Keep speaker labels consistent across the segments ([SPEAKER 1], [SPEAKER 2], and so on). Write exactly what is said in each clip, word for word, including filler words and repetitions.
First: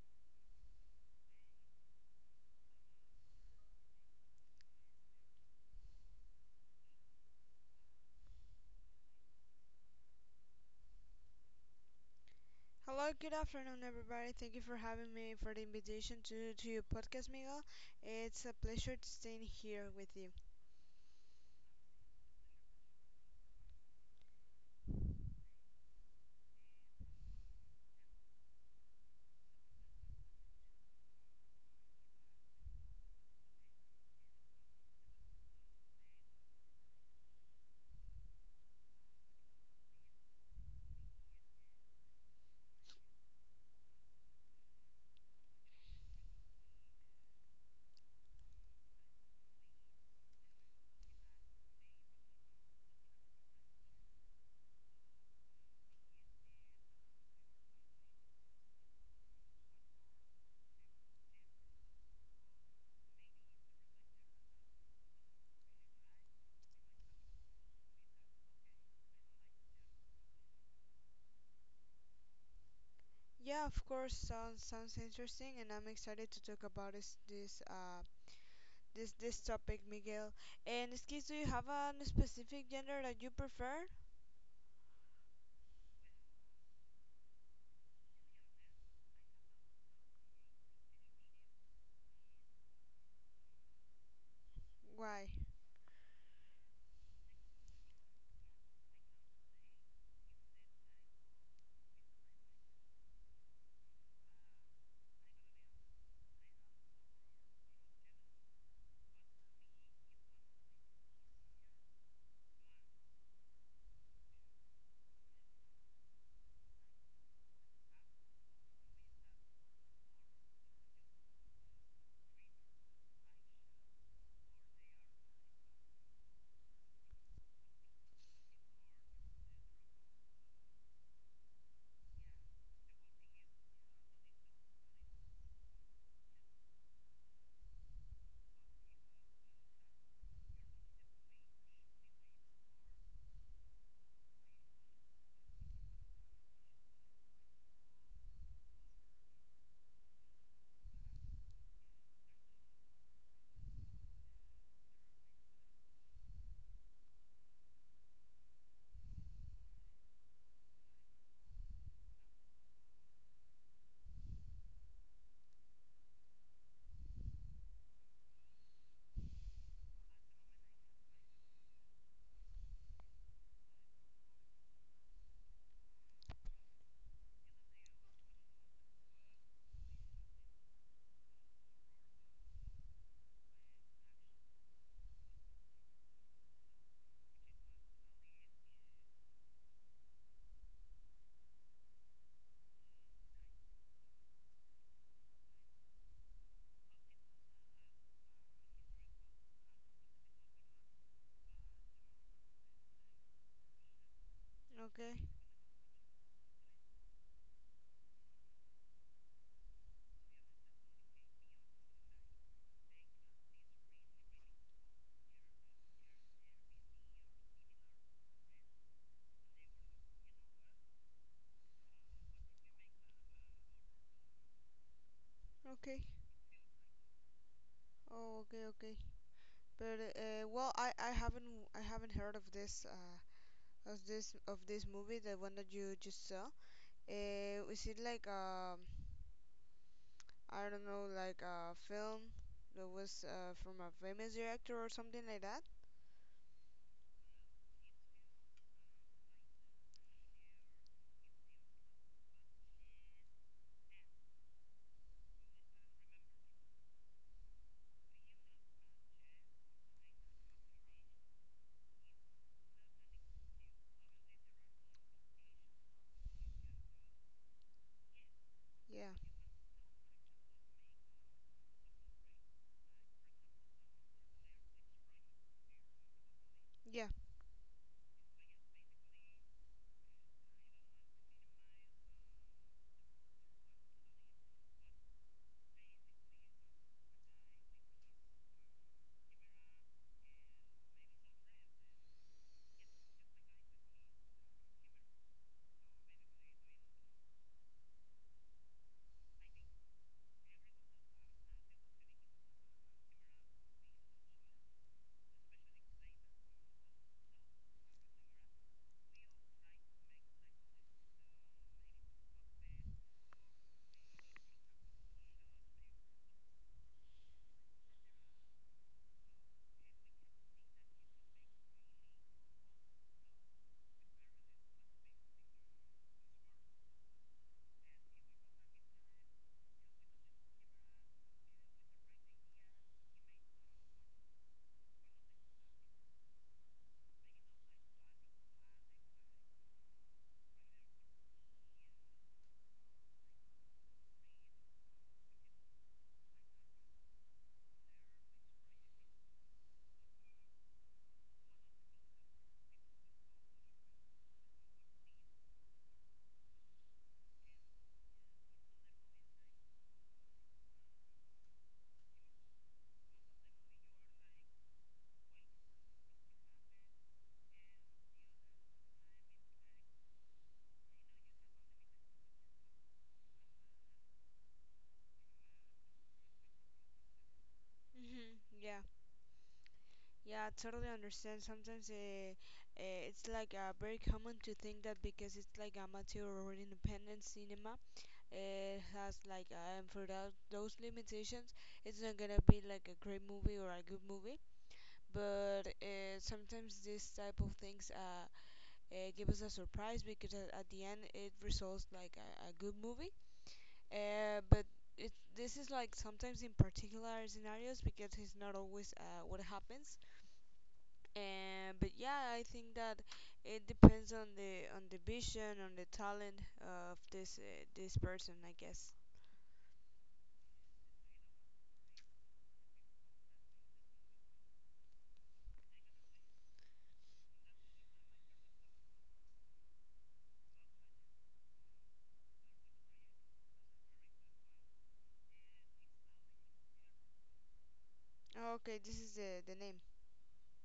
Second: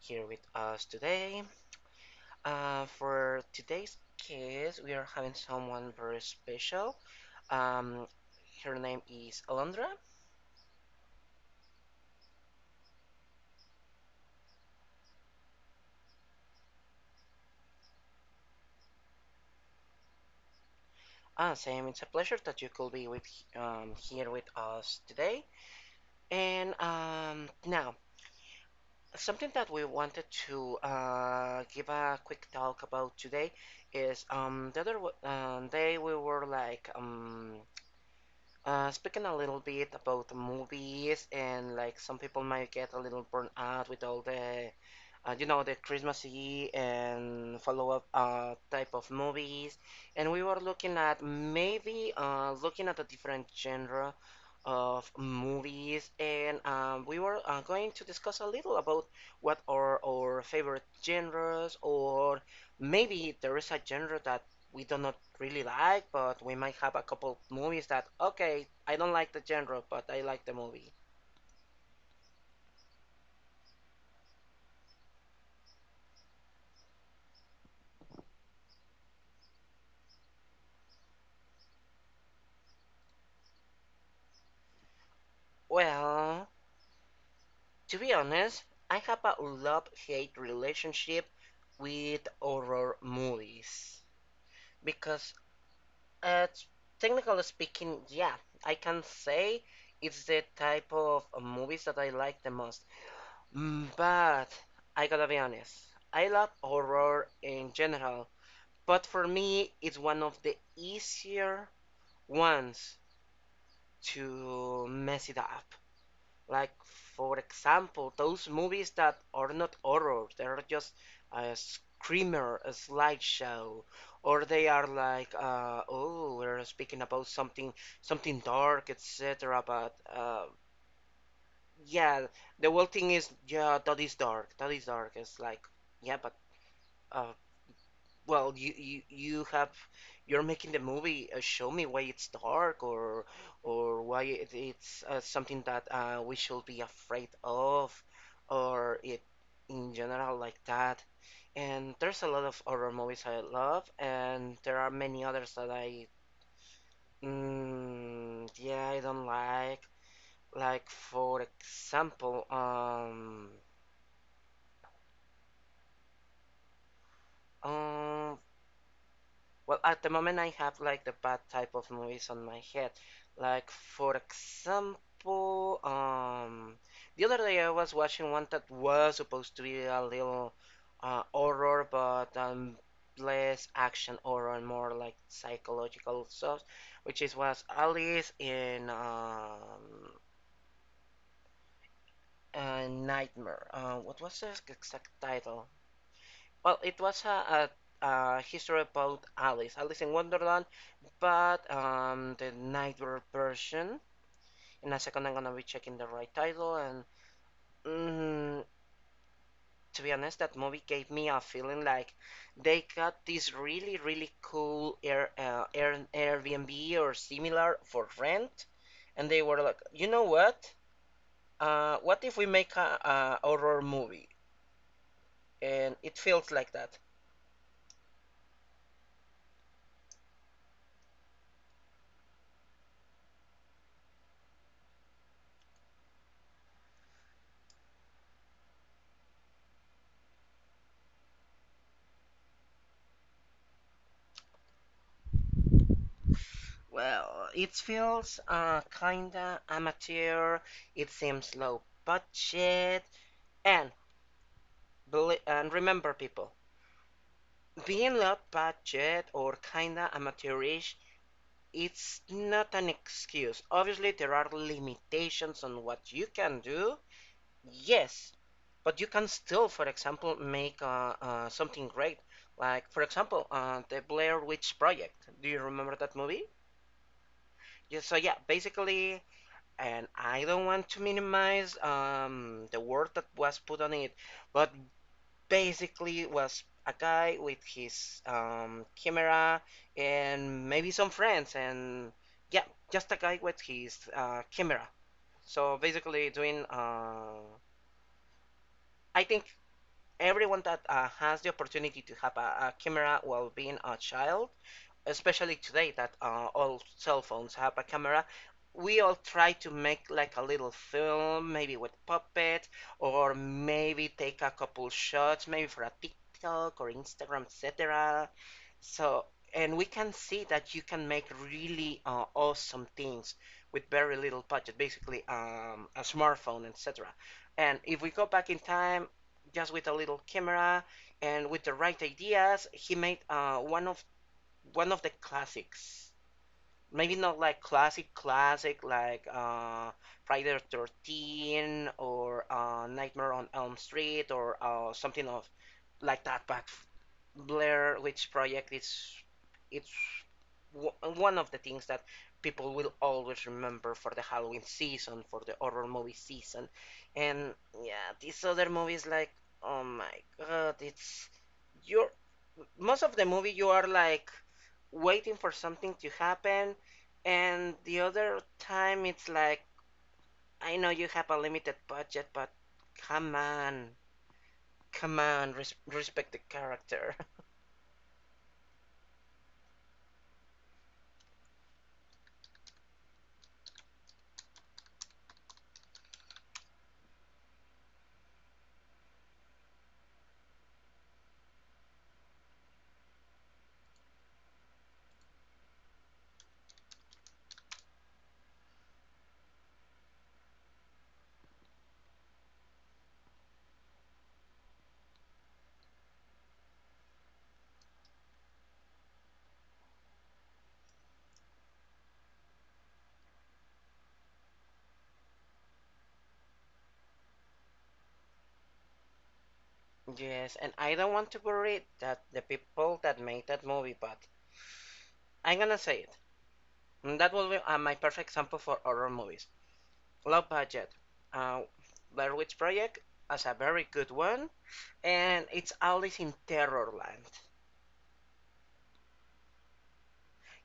[SPEAKER 1] here with us today. Uh, for today's case, we are having someone very special. Um, Her name is Alondra.
[SPEAKER 2] Hello, good afternoon, everybody. Thank you for having me for the invitation to to your podcast, Miguel. It's a pleasure to stay here with you.
[SPEAKER 1] Uh, Sam, it's a pleasure that you could be with um, here with us today. And um, now, something that we wanted to uh, give a quick talk about today is um, the other w- um, day we were like um, Uh, speaking a little bit about movies, and like some people might get a little burnt out with all the uh, you know, the Christmasy and follow-up uh, type of movies, and we were looking at maybe uh, looking at a different genre of movies, and um, we were uh, going to discuss a little about what are our favorite genres, or maybe there is a genre that we do not really like, but we might have a couple movies that, okay, I don't like the genre, but I like the movie.
[SPEAKER 2] Yeah, of course, sounds sounds interesting, and I'm excited to talk about this this uh this this topic, Miguel. And excuse, do you have a specific gender that you prefer?
[SPEAKER 1] Well, to be honest, I have a love hate relationship with horror movies
[SPEAKER 2] Why?
[SPEAKER 1] because, uh, technically speaking, yeah, I can say it's the type of movies that I like the most. Mm, But I gotta be honest, I love horror in general, but for me, it's one of the easier ones to mess it up. Like, for example, those movies that are not horror, they're just a screamer, a slideshow, or they are like, uh, oh, we're speaking about something, something dark, et cetera. But uh, yeah, the whole thing is, yeah, that is dark, that is dark. It's like, yeah, but uh, well, you, you you have you're making the movie, uh, show me why it's dark, or or why it, it's uh, something that uh, we should be afraid of, or it in general, like that. And there's a lot of horror movies I love, and there are many others that I mm, yeah, I don't like. Like, for example, um um well, at the moment, I have like the bad type of movies on my head. Like, for example, um, the other day I was watching one that was supposed to be a little uh, horror, but um, less action horror and more like psychological stuff, which is was Alice in um, a Nightmare. Uh, what was the exact title? Well, it was a, a, a history about Alice, Alice in Wonderland, but um, the Nightbird version. In a
[SPEAKER 2] Okay,
[SPEAKER 1] second, I'm gonna be checking the right title. And mm, to be honest, that movie gave me a feeling like they got this really, really cool Air, uh, Air, Airbnb or similar for rent, and they were like, you know what? Uh, what if we make a, a horror movie? And
[SPEAKER 2] okay.
[SPEAKER 1] it feels like that.
[SPEAKER 2] Oh, okay, okay. But uh, well, I I haven't I haven't heard of this uh of this of this movie, the one that you just saw. Uh, is it like um I don't know, like a film that was uh, from a famous director or something like that.
[SPEAKER 1] Well, it feels uh, kinda amateur. It seems low budget, and and remember, people, being not budget or kinda amateurish, it's not an excuse. Obviously, there are limitations on what you can do. Yes, but you
[SPEAKER 2] Yeah,
[SPEAKER 1] can still, for example, make uh, uh, something great. Like, for example, uh, the Blair Witch Project. Do you remember that movie?
[SPEAKER 2] yeah,
[SPEAKER 1] Yeah, so yeah, basically, and I don't want to minimize um, the work that was put on it, but basically was a guy with his um, camera and maybe some friends, and yeah, just a guy with his uh, camera. So basically, doing, uh, I think everyone that uh, has the opportunity to have a, a camera while being a child, especially today that uh, all cell phones have a camera, we all try to make like a little film, maybe with puppet, or maybe take a couple shots, maybe for a tiktok or instagram, etc. So, and we can see that you can make really uh, awesome things with very little budget, basically um, a smartphone, etc. And if we go back in time, just with a little camera and with the right ideas, he made, uh, one of one of the classics. Maybe not like classic classic like uh, Friday the Thirteenth, or uh, Nightmare on Elm Street, or uh, something of like that. But Blair Witch Project is it's w- one of the things that people will always remember for the Halloween season, for the horror movie season. And yeah, these other movies, like, oh my god, it's you're, most of the movie you are like waiting for something to happen, and the other time it's like, I know you have a limited budget, but come on, come on, res- respect the character.
[SPEAKER 2] hmm yeah, yeah. I totally understand. Sometimes uh, uh, it's like uh, very common to think that because it's like amateur or independent cinema, it has like uh, and for that, those limitations, it's not gonna be like a great movie or a good movie. But uh, sometimes this type of things uh, uh, give us a surprise because at, at the end it results like a, a good movie. Uh, but it, this is like sometimes in particular scenarios because it's not always uh, what happens. And but yeah, I think that it depends on the on the vision, on the talent of this uh, this person, I guess.
[SPEAKER 1] Yes, and I don't want to worry that the people that made that movie, but I'm gonna say it, and that will be uh, my perfect example for horror movies, low budget, uh, Blair Witch Project, as a very good one, and it's always in terror land.
[SPEAKER 2] Okay, this is the the name.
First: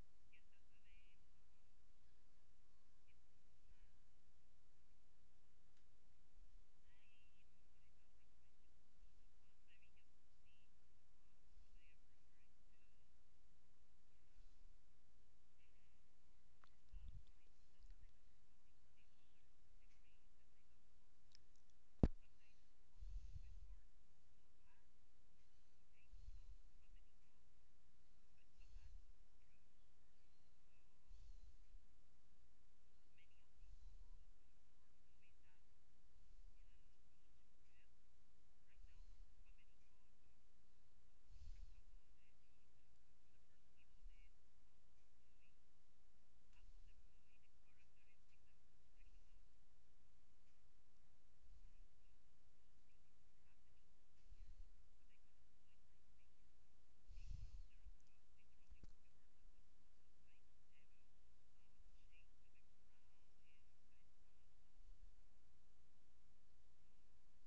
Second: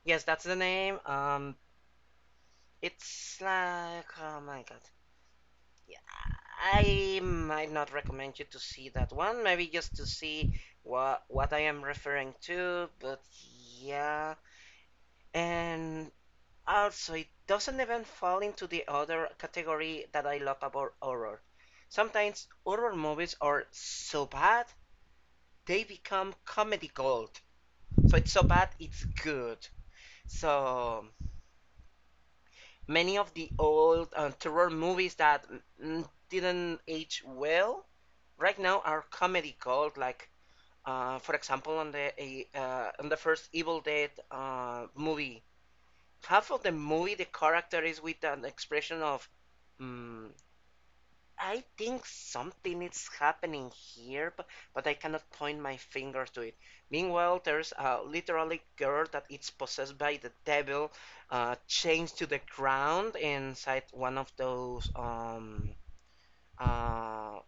[SPEAKER 1] Yes, that's the name. um It's like, oh my god. Yeah, I might not recommend you to see that one, maybe just to see what what I am referring to. But yeah, and also it doesn't even fall into the other category that I love about horror. Sometimes horror movies are so bad they become comedy gold. So it's so bad it's good. So many of the old uh, terror movies that mm, didn't age well right now are comedy gold. Like, uh, for example, on the uh, on the first Evil Dead uh, movie, half of the movie the character is with an expression of, mm I think something is happening here, but, but I cannot point my finger to it. Meanwhile, there's a literally girl that is possessed by the devil, uh, chained to the ground inside one of those, um, uh,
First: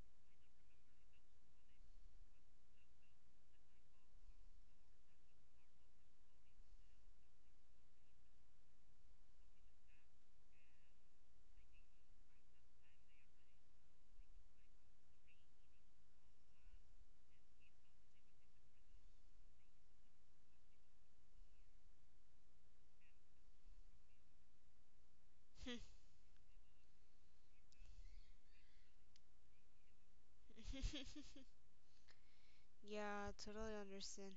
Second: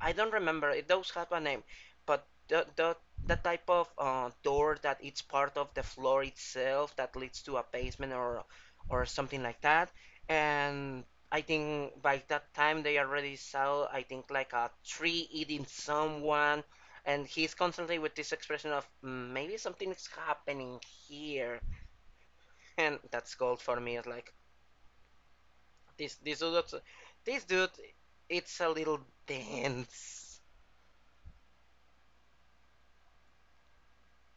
[SPEAKER 1] I don't remember. It does have a name, but the the the type of uh, door that it's part of the floor itself that leads to a basement, or or something like that. And I think by that time they already saw, I think, like a tree eating someone, and he's constantly with this expression of "Mm, maybe something is happening here." And that's gold for me. It's like, this this dude this dude, it's a little dense.
[SPEAKER 2] Yeah, I totally understand.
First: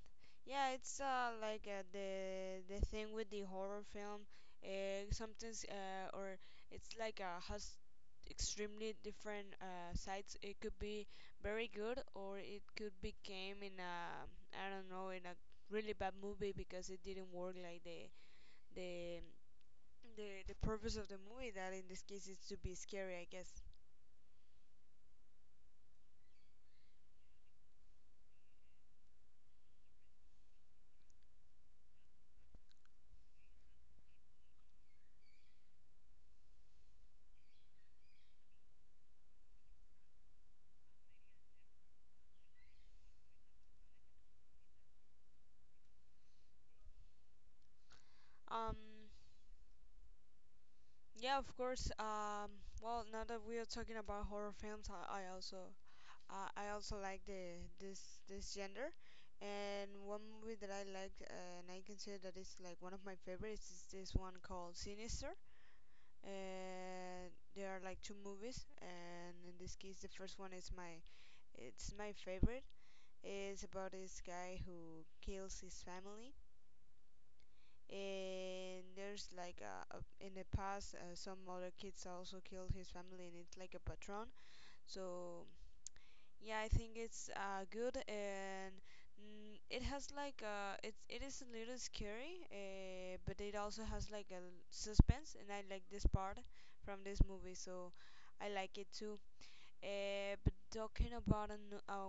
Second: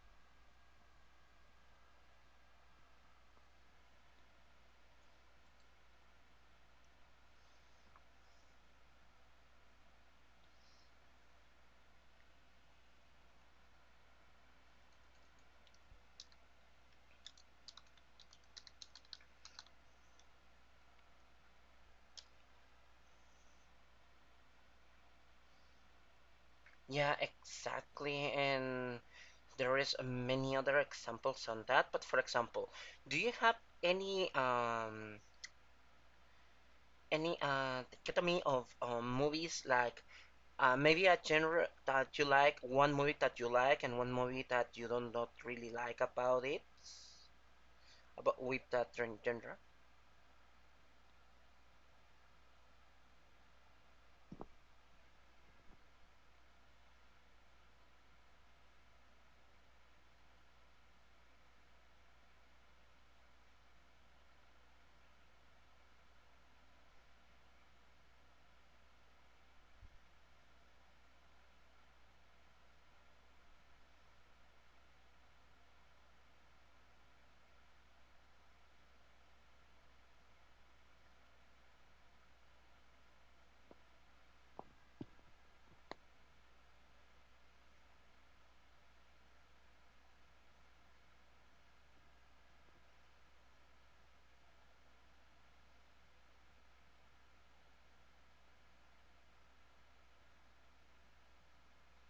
[SPEAKER 2] Yeah, it's uh like uh, the the thing with the horror film. Uh, sometimes uh or it's like uh has extremely different uh sides. It could be very good or it could became in a, I don't know, in a really bad movie because it didn't work like the the the the purpose of the movie that in this case is to be scary, I guess.
[SPEAKER 1] Yeah, exactly. And there is many other examples on that. But, for example, do you have any um any uh dichotomy of um, movies, like, uh, maybe a genre that you like, one movie that you like, and one movie that you don't not really like about it, about with
[SPEAKER 2] Um.
[SPEAKER 1] that gen- genre?
[SPEAKER 2] Yeah, of course. Um, well, now that we are talking about horror films, I, I also I, I also like the this this gender. And one movie that I like, uh, and I consider that is like one of my favorites, is this one called Sinister. And there are like two movies, and in this case, the first one is my it's my favorite. It's about this guy who kills his family, and there's like a, a in the past uh, some other kids also killed his family and it's like a patron. So yeah, I think it's uh, good. And mm, it has like a, it's it is a little scary, uh, but it also has like a suspense and I like this part from this movie, so I like it too. Uh, but talking about a, n- a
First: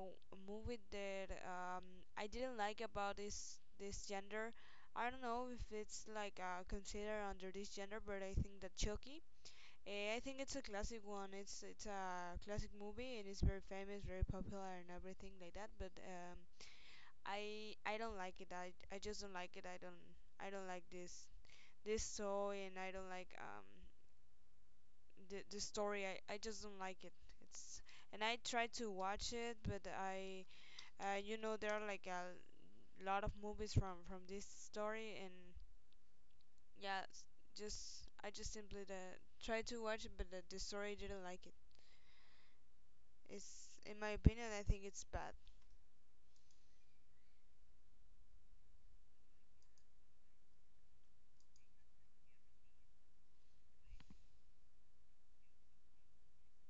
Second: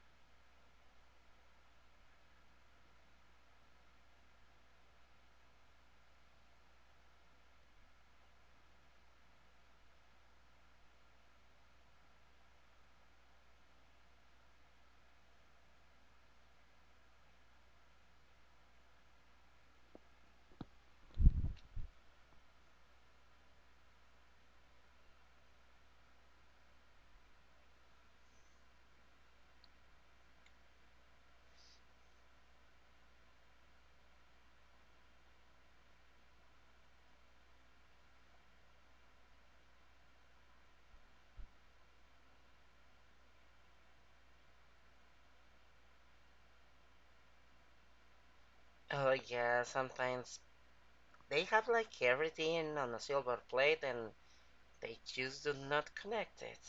[SPEAKER 2] movie that um, I didn't like about this this gender, I don't know if it's like uh, considered under this gender, but I think that Chucky. Uh, I think it's a classic one. It's it's a classic movie and it's very famous, very popular, and everything like that. But um, I I don't like it. I I just don't like it. I don't I don't like this this toy, and I don't like um the the story. I, I just don't like it it's And I tried to watch it but I uh, you know there are like a lot of movies from from this story. And yeah s- just I just simply the, tried to watch it, but the, the story didn't like it. It's in my opinion, I think it's bad.
[SPEAKER 1] Oh yeah, sometimes they have like everything on a silver plate, and they just do not connect it.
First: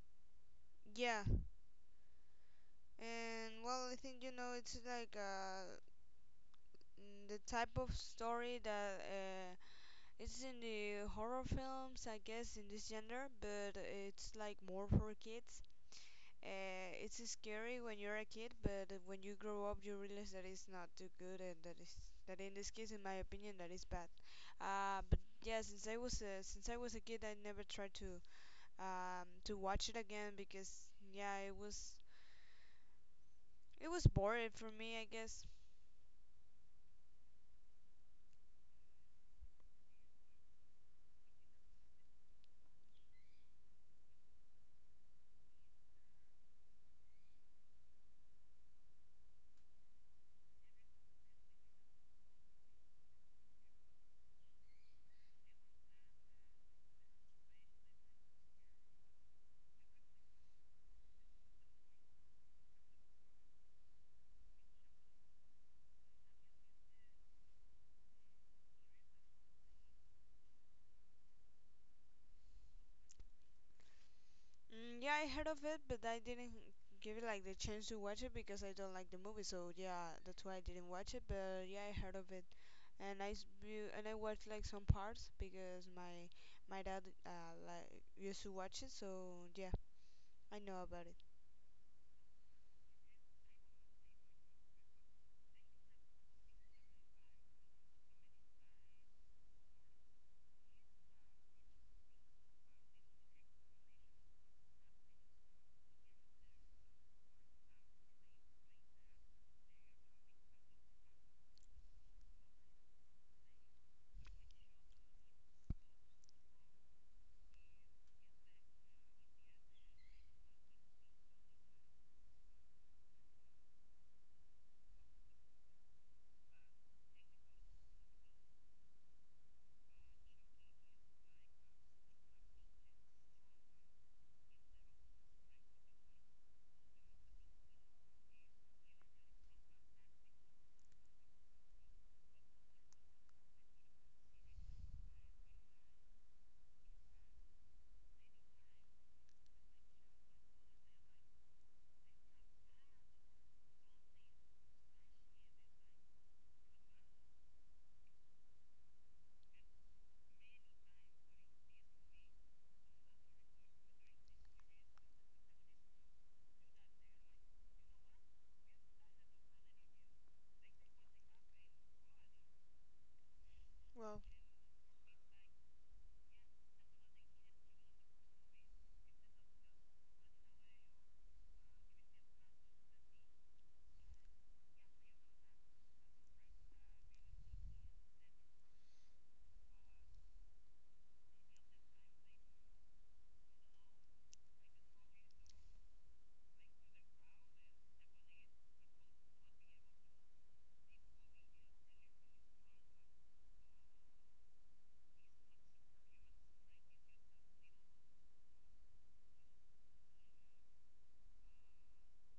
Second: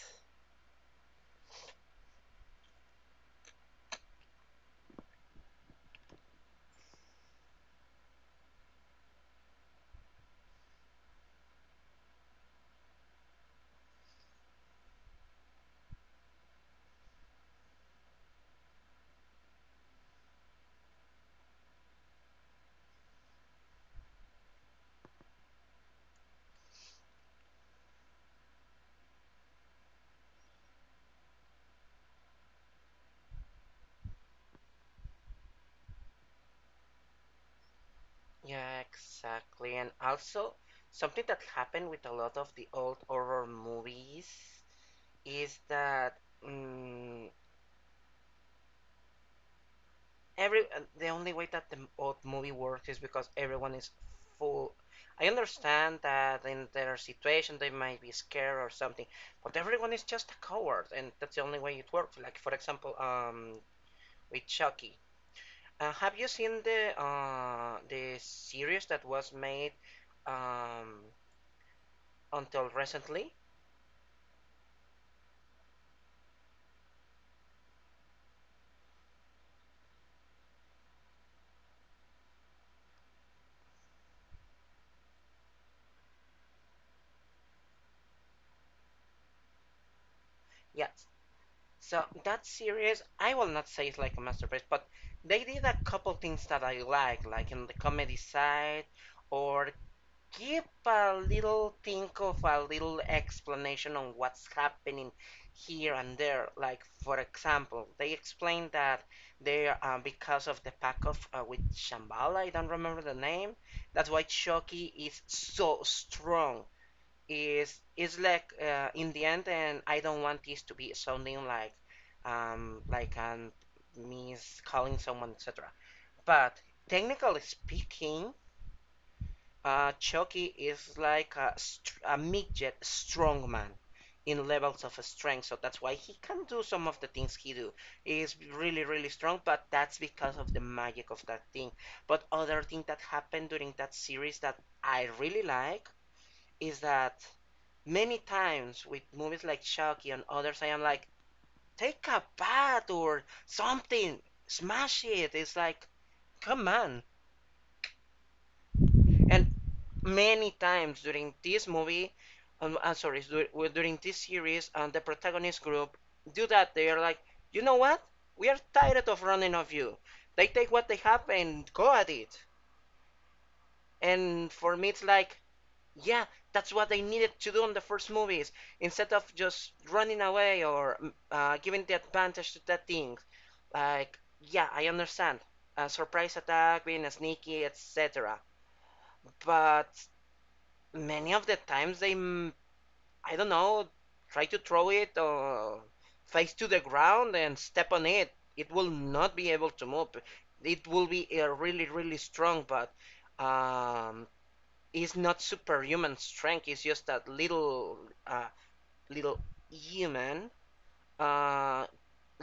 [SPEAKER 2] Yeah, and well I think you know it's like uh mm, the type of story that uh it's in the horror films, I guess, in this genre, but it's like more for kids. Uh, it's scary when you're a kid, but when you grow up, you realize that it's not too good, and that is that in this case, in my opinion, that is bad. Uh, but yeah, since I was a, since I was a kid, I never tried to um, to watch it again because yeah, it was it was boring for me, I guess.
[SPEAKER 1] Yeah, exactly. And also, something that happened with a lot of the old horror movies is that, mm, every uh, the only way that the m- old movie works is because everyone is full. I understand that in their situation they might be scared or something, but everyone is just a coward, and that's the only way it works. Like, for example, um, with Chucky. Uh, have you seen the uh, the series that was made um, until recently?
[SPEAKER 2] Mm, yeah, I heard of it, but I didn't give it like the chance to watch it because I don't like the movie. So yeah, that's why I didn't watch it. But yeah, I heard of it, and I s- view- and I watched like some parts because my my dad uh, like used to watch it. So yeah, I know about
[SPEAKER 1] Yes.
[SPEAKER 2] it.
[SPEAKER 1] So that series, I will not say it's like a masterpiece, but they did a couple things that I like, like in the comedy side, or give a little think of a little explanation on what's happening here and there. Like, for example, they explained that they, uh, because of the pack of, uh, with Shambhala, I don't remember the name. That's why Chucky is so strong, is is like, uh, in the end, and I don't want this to be sounding like, um like um me calling someone, etc. But technically speaking, uh Chucky is like a, str- a midget strongman in levels of strength, so that's why he can do some of the things he do. He is really really strong, but that's because of the magic of that thing. But other thing that happened during that series that I really like is that many times with movies like Chucky and others, I am like, take a bat or something, smash it. It's like, come on. And many times during this movie, um, I'm sorry, well, during this series, and the protagonist group do that. They are like, you know what? We are tired of running off you. They take what they have and go at it.
[SPEAKER 2] Well,
[SPEAKER 1] And for me, it's like, yeah, that's what they needed to do in the first movies. Instead of just running away, or mm, uh, giving the advantage to that thing. Like, yeah, I understand. A surprise attack, being sneaky, et cetera. But many of the times they, mm, I don't know, try to throw it or face to the ground and step on it. It will not be able to move. It will be uh, really, really strong, but um, is not superhuman strength. It's just that little uh, little human, uh,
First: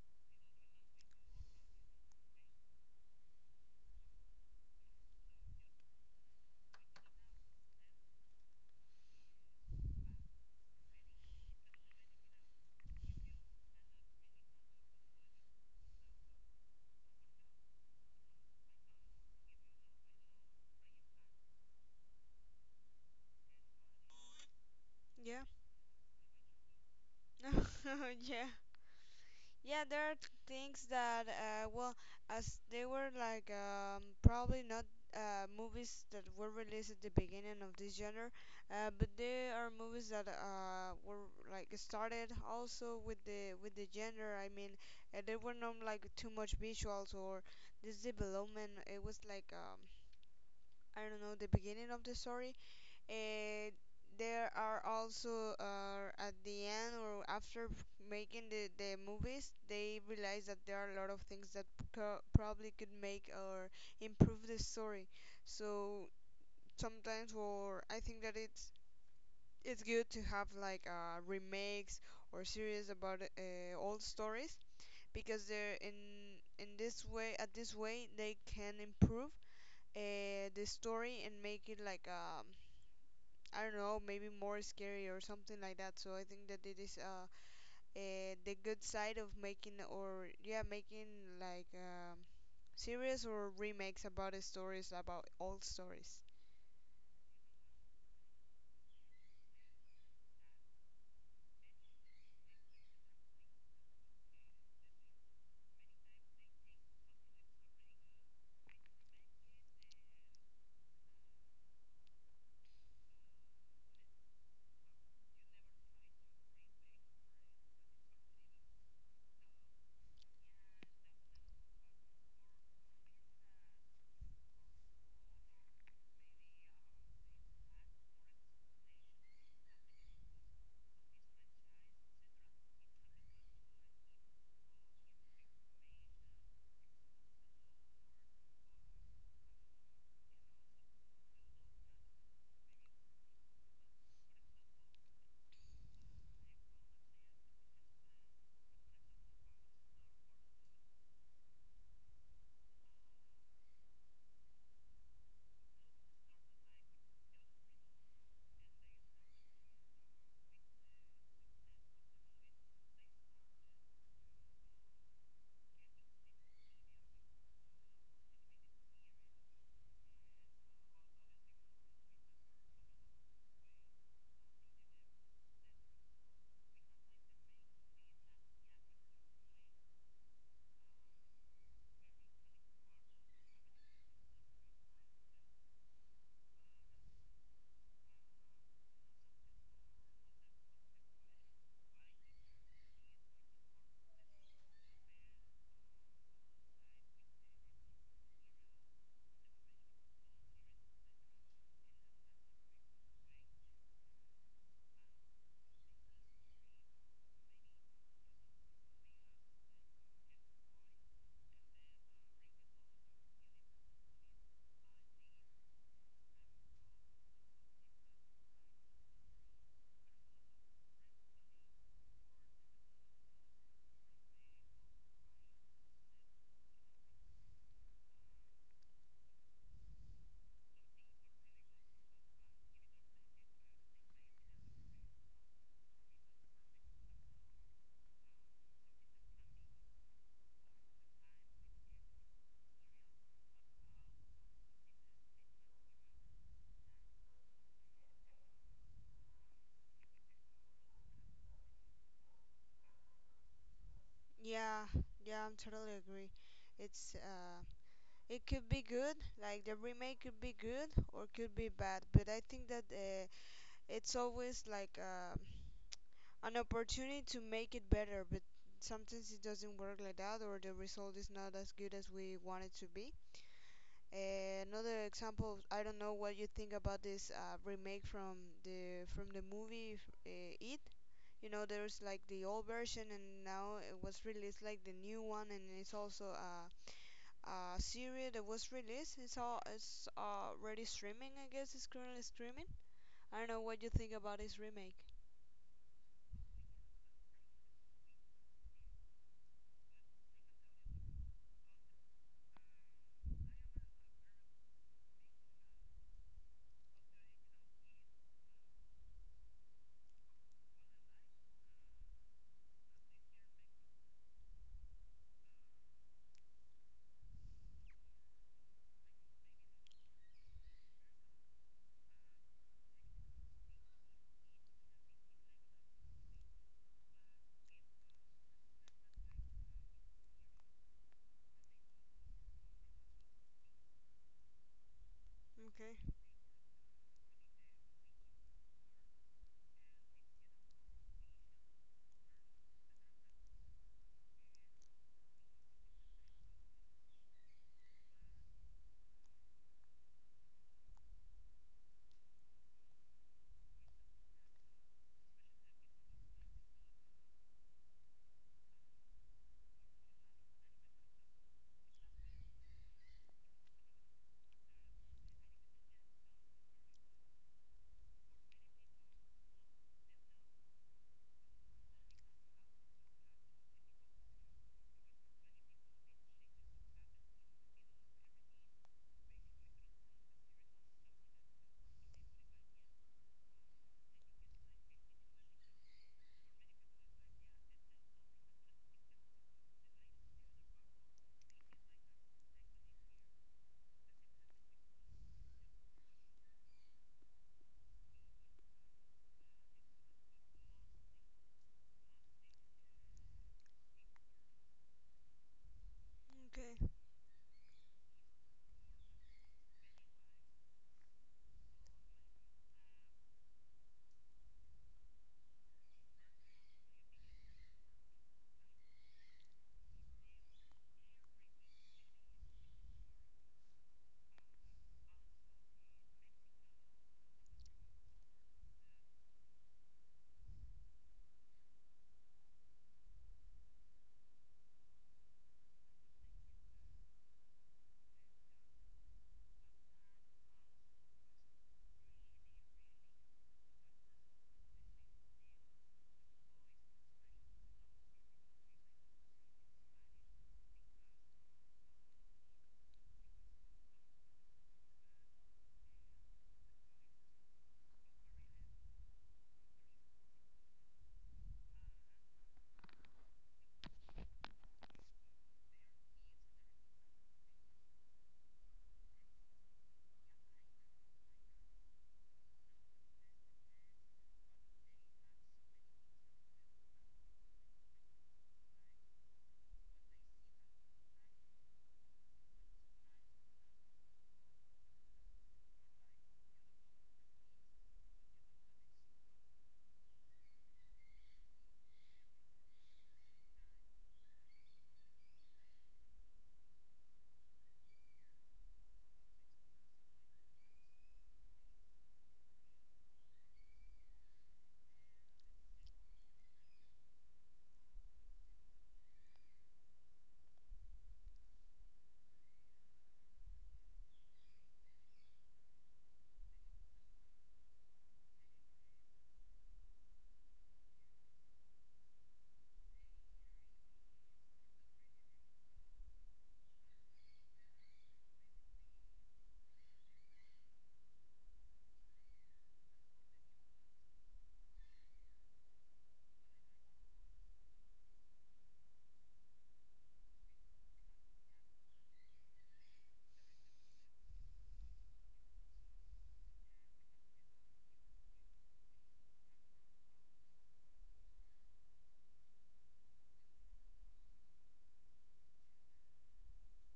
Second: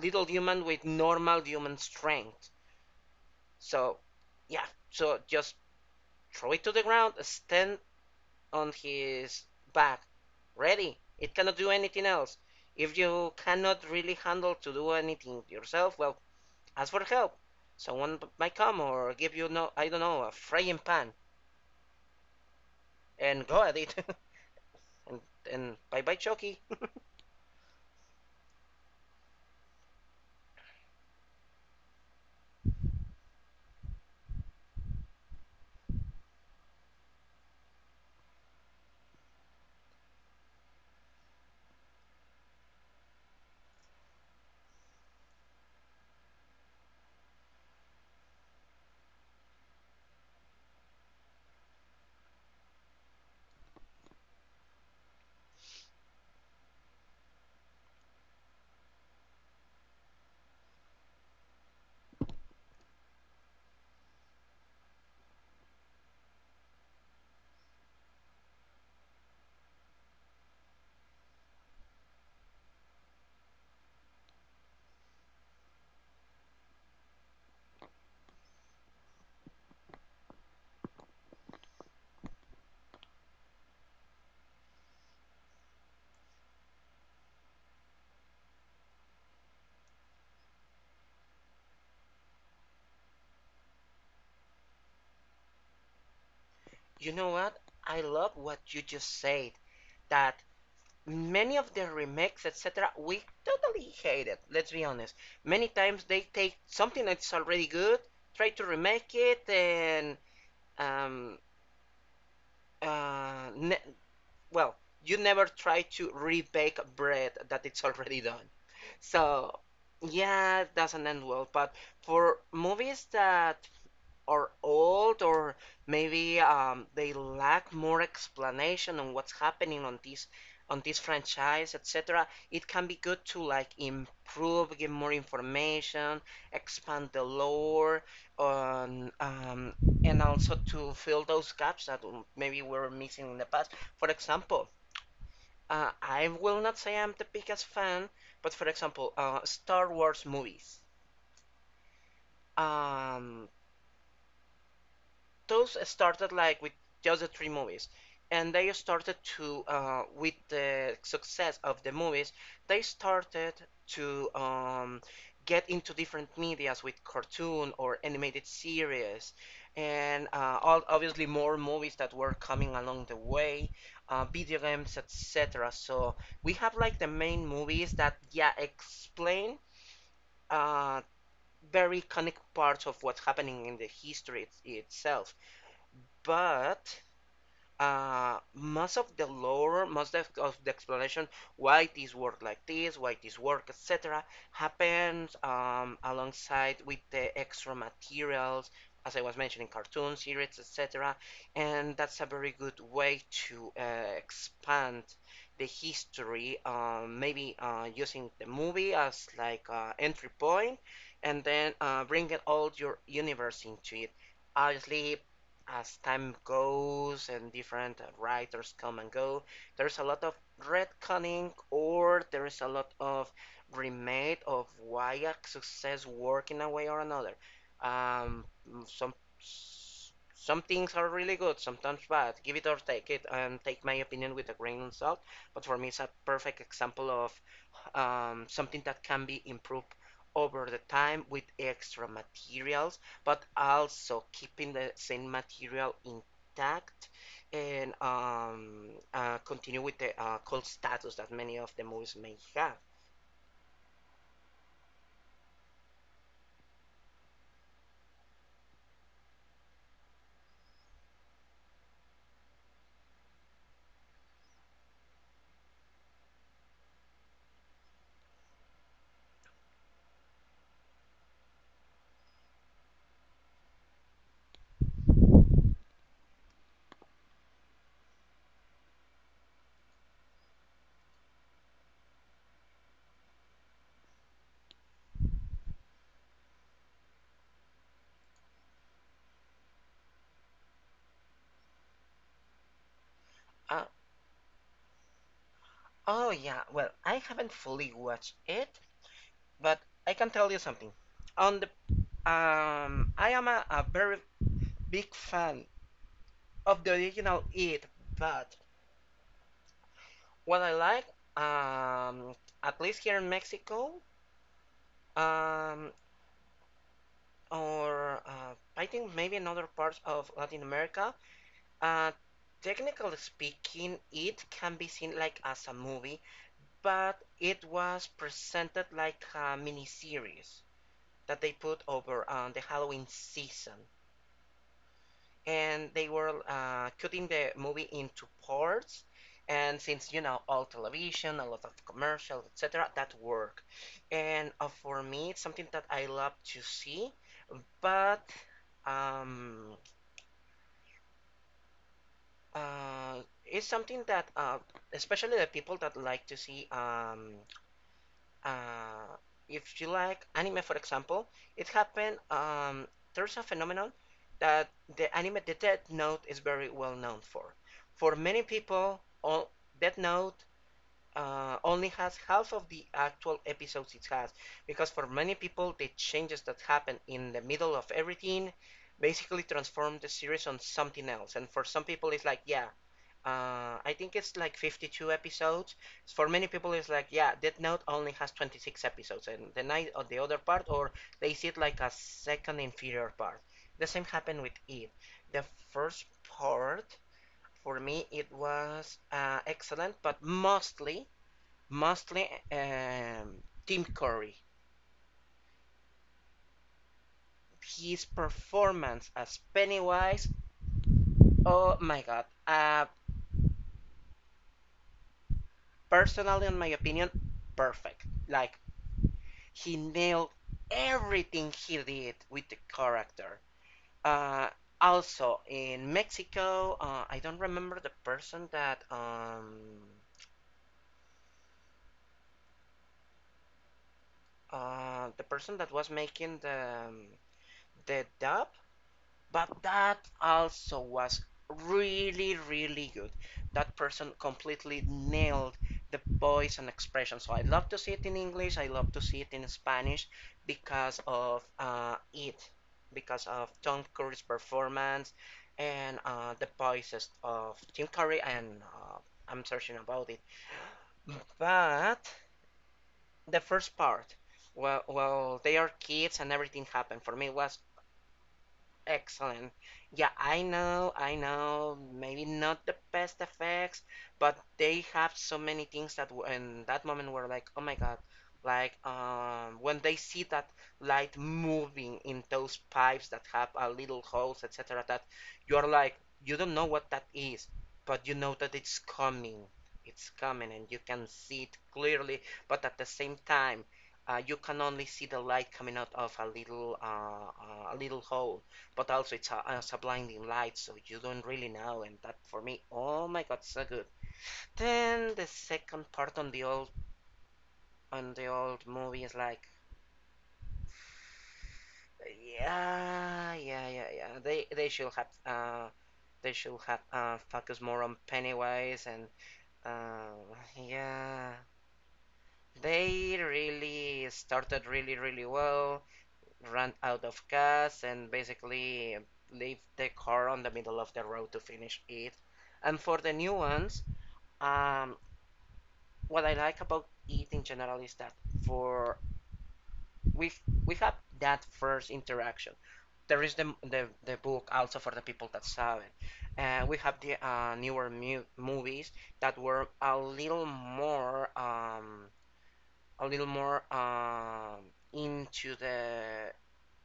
[SPEAKER 1] little human with normal human strength. So yeah, so just throw it to the ground, stand on his back, ready. It cannot do anything else. If you cannot really handle to do anything yourself, well, ask for help. Someone might come or give you no, I don't know, a frying pan, and go at it. and
[SPEAKER 2] yeah,
[SPEAKER 1] and bye bye, Chucky.
[SPEAKER 2] yeah. Yeah, there are things that, uh, well, as they were like um, probably not uh, movies that were released at the beginning of this genre, uh, but they are movies that uh, were like started also with the with the genre. I mean, uh, there were not like too much visuals or this development. It was like um, I don't know the beginning of the story. uh, there are also uh, at the end or after f- making the, the movies, they realize that there are a lot of things that pro- probably could make or improve the story. So sometimes, or I think that it's it's good to have like uh, remakes or series about uh, old stories because they're in in this way at this way they can improve uh, the story and make it like um I don't know, maybe more scary or something like that. So I think that it is uh, uh the good side of making or yeah making like um, series or remakes about the stories about old stories.
[SPEAKER 1] You know what? I love what you just said. That many of the remakes, etcetera, we totally hate it. Let's be honest. Many times they take something that's already good, try to remake it, and um, uh, ne- well, you never try to rebake bread that it's already done. So yeah, it doesn't end well. But for movies that are old or maybe um, they lack more explanation on what's happening on this on this franchise, etc. It can be good to like improve, get more information, expand the lore on um, and also to fill those gaps that maybe were missing in the past. For example, uh, I will not say I'm the biggest fan, but for example, uh, Star Wars movies. um, those started like with just the three movies, and they started to uh, with the success of the movies, they started to um, get into different medias with cartoon or animated series, and uh, all, obviously more movies that were coming along the way, uh, video games, etc. So we have like the main movies that, yeah, explain uh, very iconic parts of what's happening in the history it- itself. But uh, most of the lore, most of, of the explanation why this work like this, why this work, etcetera, happens, um, alongside with the extra materials, as I was mentioning, cartoon series, etcetera And that's a very good way to uh, expand the history, um, maybe uh, using the movie as like uh, entry point, and then uh, bringing all your universe into it. Obviously, as time goes and different writers come and go, there's a lot of retconning, or there is a lot of remade of why a success work in a way or another. Um, some some things are really good, sometimes bad. Give it or take it, and take my opinion with a grain of salt. But for me, it's a perfect example of um, something that can be improved over the time with extra materials, but also keeping the same material intact, and um, uh, continue with the uh, cult status that many of the movies may have.
[SPEAKER 2] Yeah, yeah, I'm totally agree. It's uh, it could be good, like the remake could be good or could be bad, but I think that uh, it's always like um an opportunity to make it better, but sometimes it doesn't work like that or the result is not as good as we want it to be. Uh, another example, I don't know what you think about this uh, remake from the from the movie uh, It. You know, there's like the old version, and now it was released like the new one, and it's also a, a series that was released. It's all it's already streaming, I guess. It's currently streaming. I don't know what you
[SPEAKER 1] Uh,
[SPEAKER 2] think about this remake.
[SPEAKER 1] oh yeah, well, I haven't fully watched it, but I can tell you something. On the um, I am a, a very big fan of the original It, but what I like, um, at least here in Mexico, um, or uh, I think maybe in other parts of Latin America, Uh, technically speaking, it can be seen like as a movie, but it was presented like a miniseries that they put over on the Halloween season. And
[SPEAKER 2] Okay.
[SPEAKER 1] they were uh, cutting the movie into parts. And since you know all television, a lot of commercials, etcetera, that work. And uh, for me, it's something that I love to see, but um, uh, it's something that uh, especially the people that like to see um, uh, if you like anime, for example. It happened, um, there's a phenomenon that the anime, the Death Note, is very well known for. For many people all, Death Note uh, only has half of the actual episodes it has, because for many people the changes that happen in the middle of everything basically transform the series on something else. And for some people, it's like, yeah, uh, I think it's like fifty-two episodes. For many people, it's like, yeah, Death Note only has twenty-six episodes, and the night or the other part, or they see it like a second inferior part. The same happened with It. The first part, for me, it was uh, excellent, but mostly, mostly um, Tim Curry.
[SPEAKER 2] Okay.
[SPEAKER 1] His performance as Pennywise, oh my god. Uh, personally, in my opinion, perfect. Like, he nailed everything he did with the character. Uh, Also in Mexico, uh, I don't remember the person that um, uh, the person that was making the um, the dub. But that also was really, really good. That person completely nailed the voice and expression. So I love to see it in English. I love to see it in Spanish because of uh, it, because of Tom Curry's performance, and uh, the voices of Tim Curry. And uh, I'm searching about it. But the first part, well, well, they are kids and everything happened. For me, it was excellent. Yeah, I know, I know. Maybe not the best effects, but they have so many things that w- in that moment were like, oh my God. Like um, when they see that light moving in those pipes that have a little holes, etcetera, that you're like, you don't know what that is, but you know that it's coming. It's coming, and you can see it clearly, but at the same time, uh, you can only see the light coming out of a little uh, uh, a little hole. But also it's a, it's a blinding light, so you don't really know. And that for me, oh my god, so good. Then the second part on the old on the old movie is like, yeah, yeah, yeah, yeah. They they should have uh they should have uh focused more on Pennywise, and uh yeah. They really started really, really well, ran out of gas, and basically leave the car on the middle of the road to finish it. And for the new ones, Um, what I like about eating general is that for we we have that first interaction. There is the the, the book also for the people that saw it, and we have the uh, newer mu- movies that were a little more um a little more um into the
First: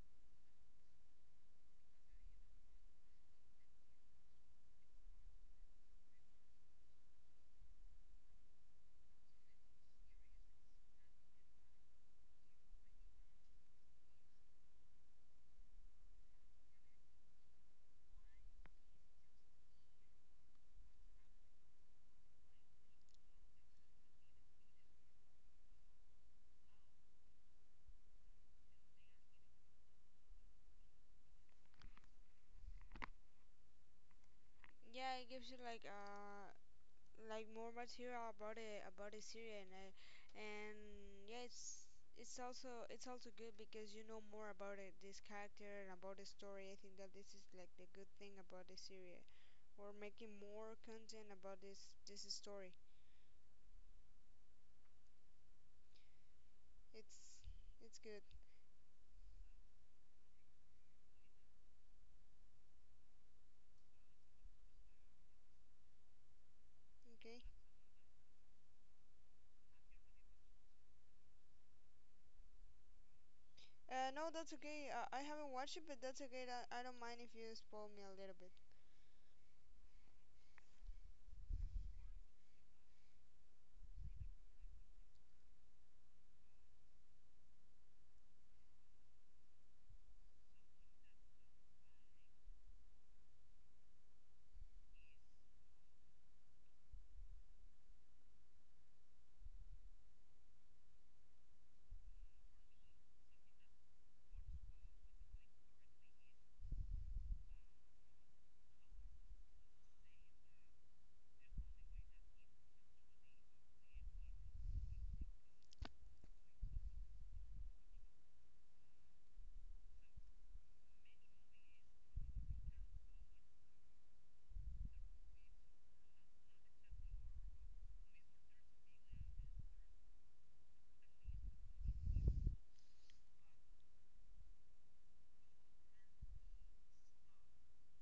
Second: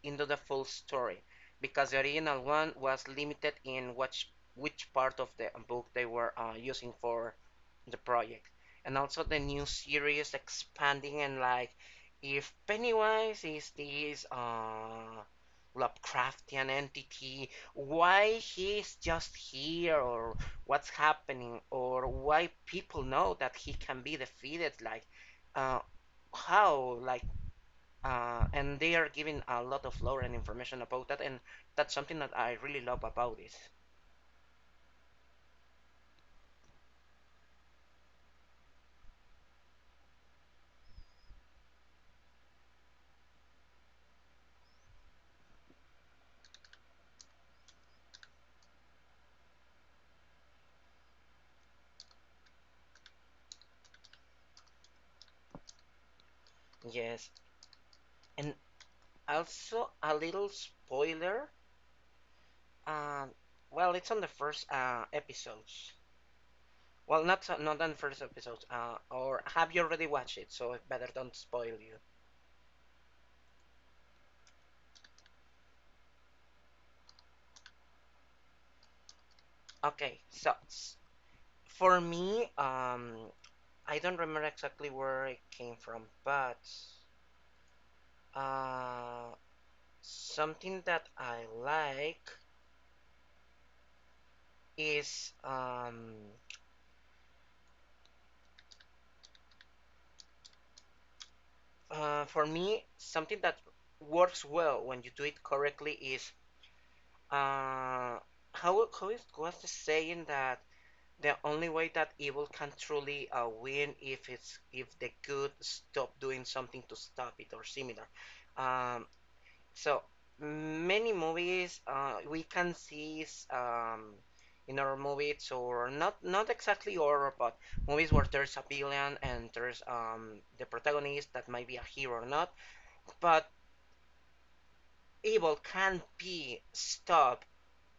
[SPEAKER 1] into the full story, because the original one was limited in which which part of the book they were uh, using for the project. And also the new series expanding, and like, if Pennywise is this uh Lovecraftian entity, why he's just here, or what's happening, or why people know that he can be defeated, like uh how, like uh and they are giving a lot of lore and information about that, and that's something that I really love about it.
[SPEAKER 2] Yeah, it gives you like uh like more material about it, about the Syria. And I, and yeah, it's it's also it's also good because you know more about it this character and about the story. I think that this is like the good thing about the Syria, we're making more content about this this story. it's
[SPEAKER 1] Yes.
[SPEAKER 2] it's good.
[SPEAKER 1] And also a little spoiler. Um, well, it's on the first uh, episodes. Well,
[SPEAKER 2] Okay.
[SPEAKER 1] not so- not on the first episodes. Uh, or have you already watched it? So it better don't spoil you.
[SPEAKER 2] Uh no, that's okay. uh, I haven't watched it, but that's okay, that I don't mind if you spoil me a little bit.
[SPEAKER 1] Okay, so for me, um, I don't remember exactly where it came from, but uh, something that I like is um, uh, for me, something that works well when you do it correctly is uh, how how is what's the saying that the only way that evil can truly uh, win if it's if the good stop doing something to stop it or similar. Um, so many movies uh, we can see um, in our movies or not not exactly horror, but movies where there's a villain and there's um, the protagonist that might be a hero or not, but evil can be stopped,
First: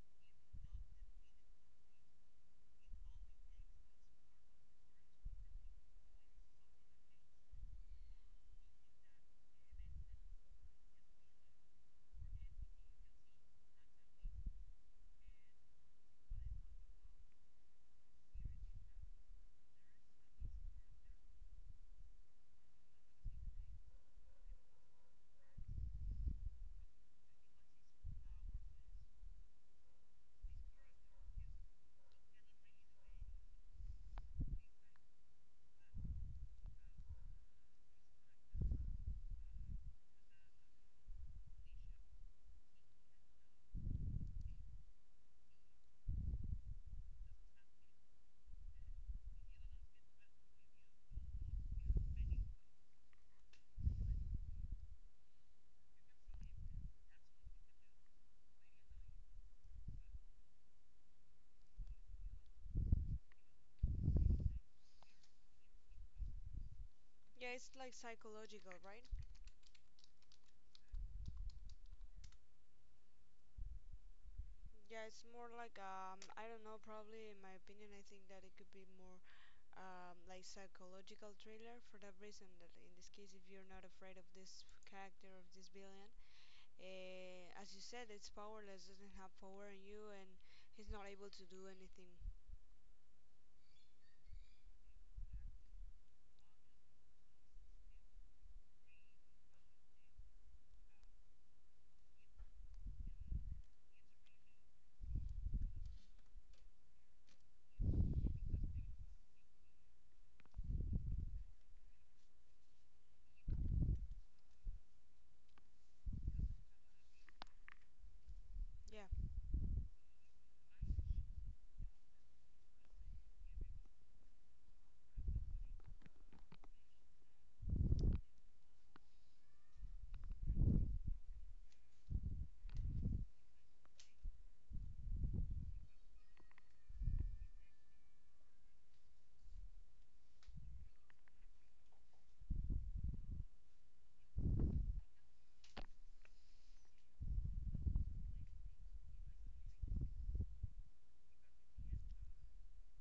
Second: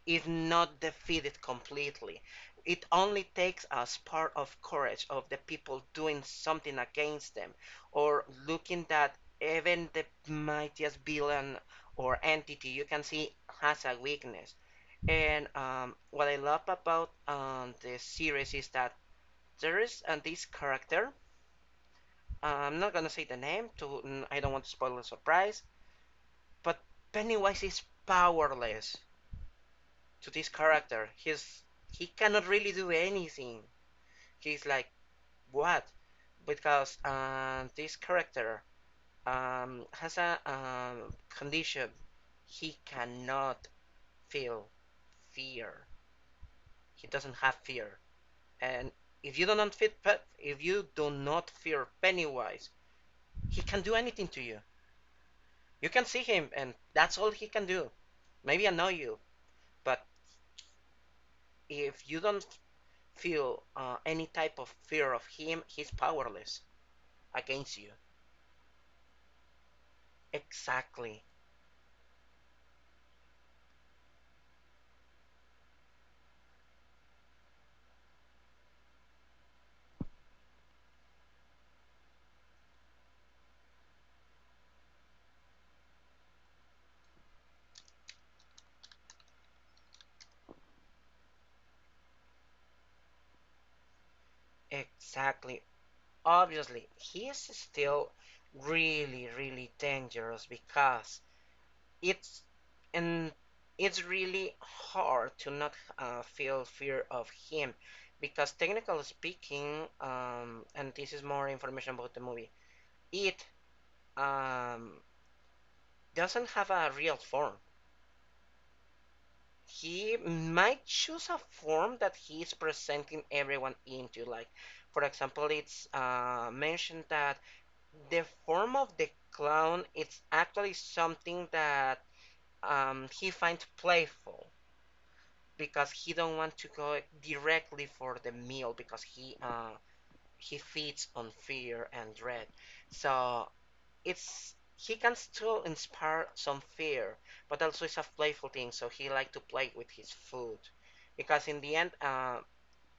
[SPEAKER 1] is not defeated completely. It only takes us part of courage of the people doing something against them, or looking that even the mightiest villain or entity you can see has a weakness. And um, what I love about um, the series is that there is uh, this character. Uh, I'm not gonna say the name to I don't want to spoil the surprise, but Pennywise is powerless to this character. He's he cannot really do anything. He's like, what? Because um, this character um, has a um, condition. He cannot feel fear. He doesn't have fear. And if you do not fit, if you do not fear Pennywise, he can do anything to you. You can see him, and that's all he can do. Maybe annoy you, but if you don't feel uh, any type of fear of him, he's powerless
[SPEAKER 2] Yeah, it's
[SPEAKER 1] against
[SPEAKER 2] like
[SPEAKER 1] you.
[SPEAKER 2] psychological, right?
[SPEAKER 1] Exactly,
[SPEAKER 2] Yeah, it's more like um I don't know, probably in my opinion I think that it could be more um, like psychological thriller for that reason that in this case if you're not afraid of this character of this villain, uh, as you said, it's powerless, doesn't have power in you and he's not able to do anything.
[SPEAKER 1] exactly. Obviously, he is still really, really dangerous because it's and it's really hard to not uh, feel fear of him, because technically speaking, um, and this is more information about the movie, it um, doesn't have a real form.
[SPEAKER 2] Yeah.
[SPEAKER 1] He might choose a form that he's presenting everyone into. Like, for example, it's uh, mentioned that the form of the clown it's actually something that um, he finds playful, because he don't want to go directly for the meal, because he uh, he feeds on fear and dread. So it's he can still inspire some fear, but also it's a playful thing, so he like to play with his food. Because in the end, uh,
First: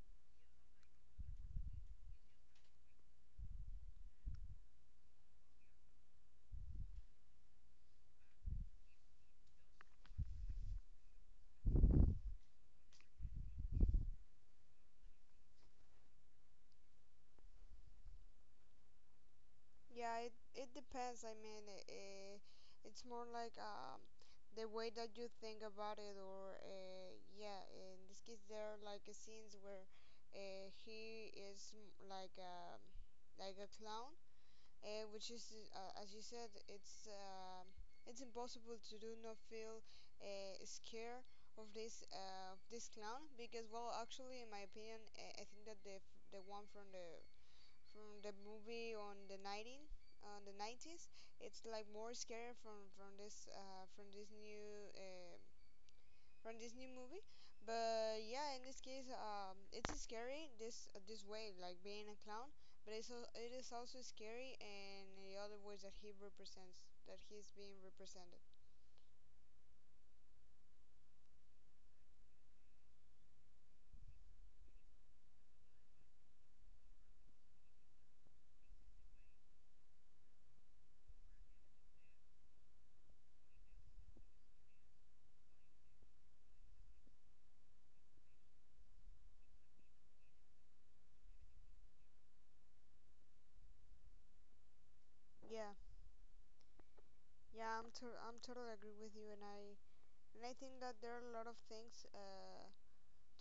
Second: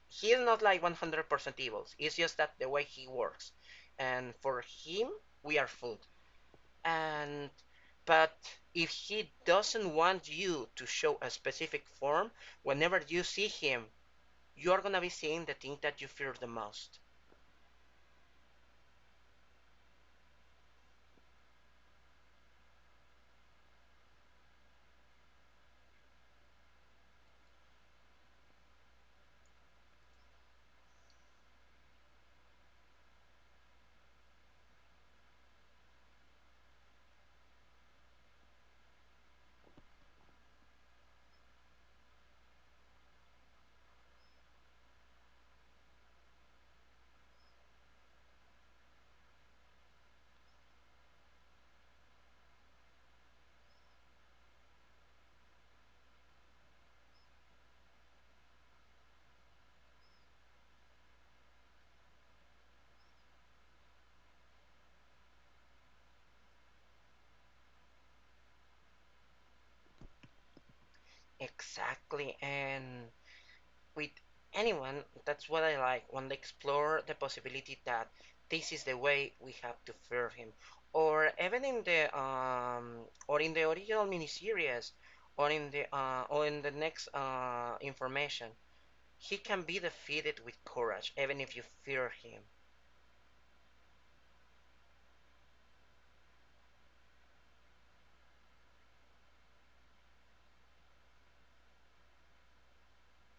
[SPEAKER 1] he is not like one hundred percent evil. It's just that the way he works. And for him, we are food. And but if he doesn't want you to show a specific form, whenever you see him, you're gonna be seeing the thing that you fear the most.
[SPEAKER 2] Yeah, it, it depends. I mean, uh, it's more like um, the way that you think about it, or uh, yeah, in this case, there are like uh, scenes where uh, he is m- like um like a clown, uh, which is uh, as you said, it's um it's impossible to do not feel uh, scared of this uh, this clown. Because well actually in my opinion, uh, I think that the the one from the from the movie on the nineteen on the nineties it's like more scary from from this uh, from this new uh, from this new movie. But yeah, in this case, um, it's scary this uh, this way, like being a clown. But it's al- it is also scary in the other ways that he represents, that he's being represented.
[SPEAKER 1] Exactly, and with anyone, that's what I like when they explore the possibility that this is the way we have to fear him, or even in the um, or in the original miniseries, or in the uh, or in the next uh, information. He can be defeated with courage, even if you fear him.
[SPEAKER 2] Yeah, yeah, I'm to- I'm totally agree with you, and I and I think that there are a lot of things uh,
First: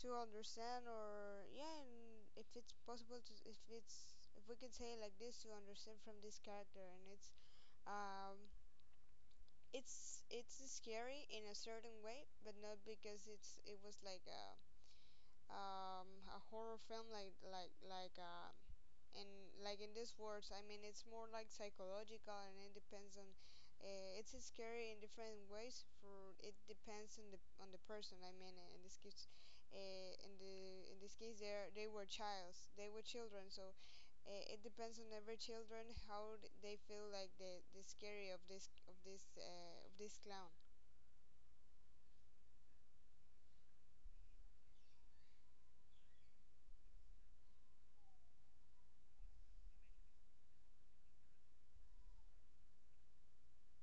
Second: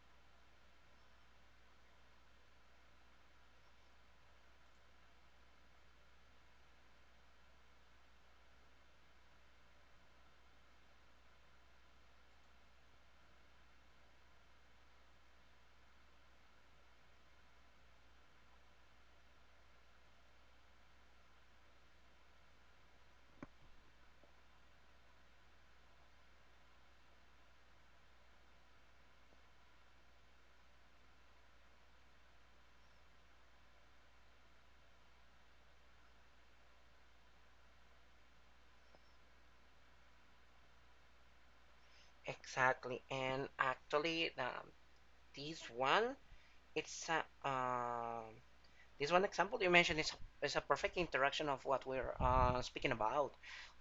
[SPEAKER 2] to understand, or yeah, and if it's possible to, if it's if we can say it like this, to understand from this character, and it's um it's it's scary in a certain way, but not because it's it was like a um a horror film like like like um and like in these words. I mean, it's more like psychological, and it depends on. Uh, it's scary in different ways. For it depends on the on the person. I mean, in this case, uh, in the in this case, they they were childs. They were children. So Uh, it depends on every children how they feel like the, the scary of this of this uh, of this clown.
[SPEAKER 1] Exactly, and actually, um, this one it's a um, This one example you mentioned is, is a perfect interaction of what we're uh, speaking about.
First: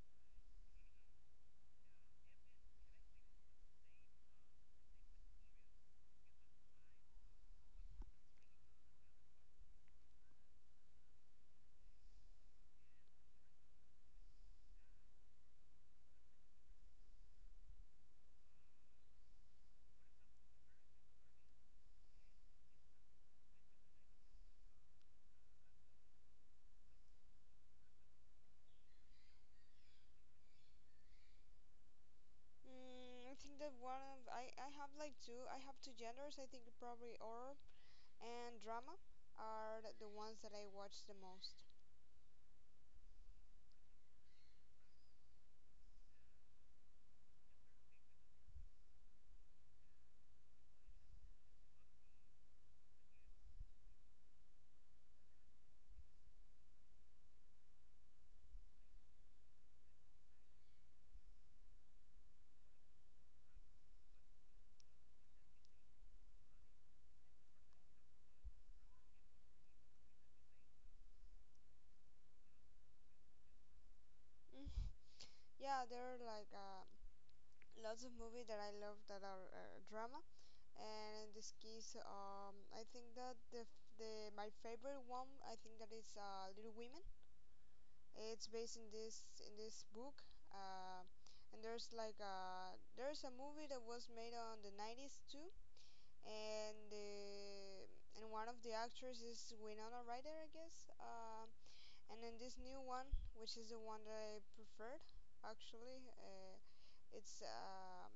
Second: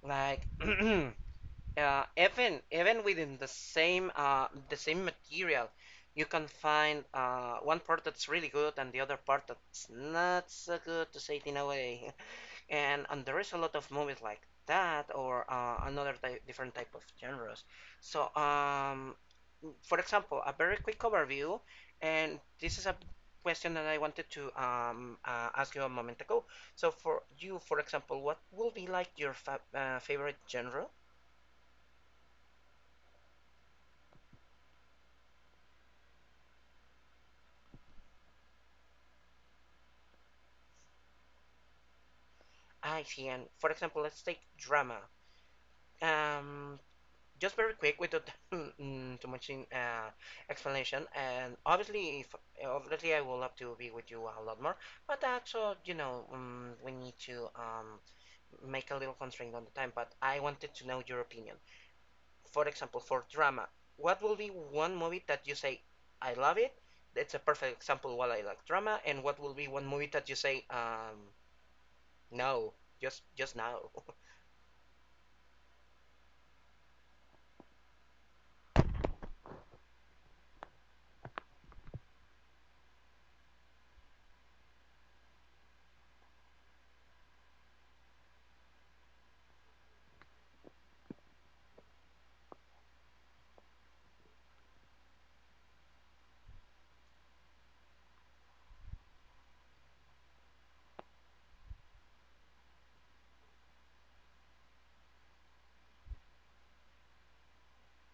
[SPEAKER 1] Like uh, even even within the same uh, the same material, you can find uh, one part that's really good and the other part that's not so good to say it in a way. And and there is a lot of movies like that or uh, another type, different type of genres. So um for example, a very quick overview, and this is a question that I wanted to um, uh, ask you a moment ago. So for you, for example, what will be like your fa uh, favorite genre?
[SPEAKER 2] Mm, I think that one of I, I have like two. I have two genders. I think probably horror and drama are th- the ones that I watch the most.
[SPEAKER 1] I see. And for example, let's take drama. Um, just very quick without too much in, uh, explanation. And obviously, if, obviously, I will have to be with you a lot more. But also, you know, um, we need to um, make a little constraint on the time. But I wanted to know your opinion. For example, for drama, what will be one movie that you say, I love it? That's a perfect example why I like drama. And what will be one movie that you say, um, no, just just no?
[SPEAKER 2] Mm. Yeah, there are like uh, lots of movies that I love that are uh, drama, and in this case, um, I think that the f- the my favorite one I think that is uh, Little Women. It's based in this in this book. Uh, and there's like uh, there's a movie that was made on the nineties too and uh, and one of the actors is Winona Ryder, I guess. Um, and then this new one, which is the one that I preferred, actually, uh, it's um,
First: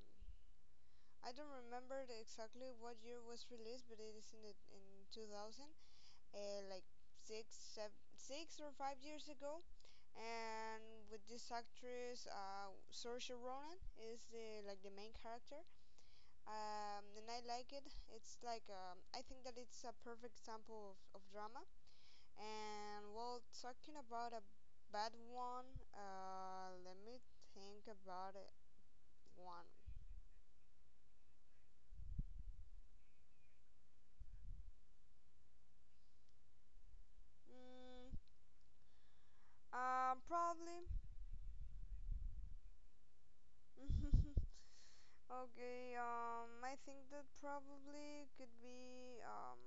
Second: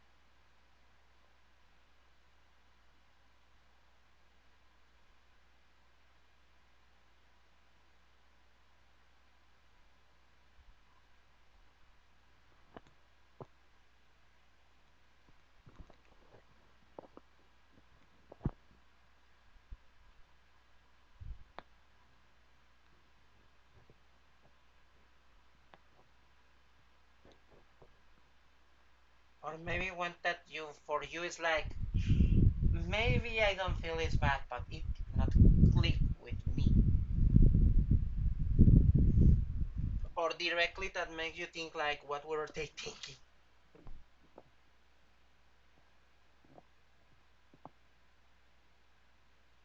[SPEAKER 2] I don't remember exactly what year it was released, but it is in the, in two thousand, uh, like six, seven, six or five years ago. And with this actress, uh, Saoirse Ronan is the like the main character, um, and I like it. It's like um, I think that it's a perfect example of, of drama. And well, talking about a bad one, uh, let me think about it.
[SPEAKER 1] Or
[SPEAKER 2] One,
[SPEAKER 1] maybe one that you, for you, is like, maybe I don't feel it's bad, but it not click with me.
[SPEAKER 2] mm, uh,
[SPEAKER 1] Or
[SPEAKER 2] probably.
[SPEAKER 1] directly that makes you think like, what were they thinking?
[SPEAKER 2] Okay, um, I think that probably could be um,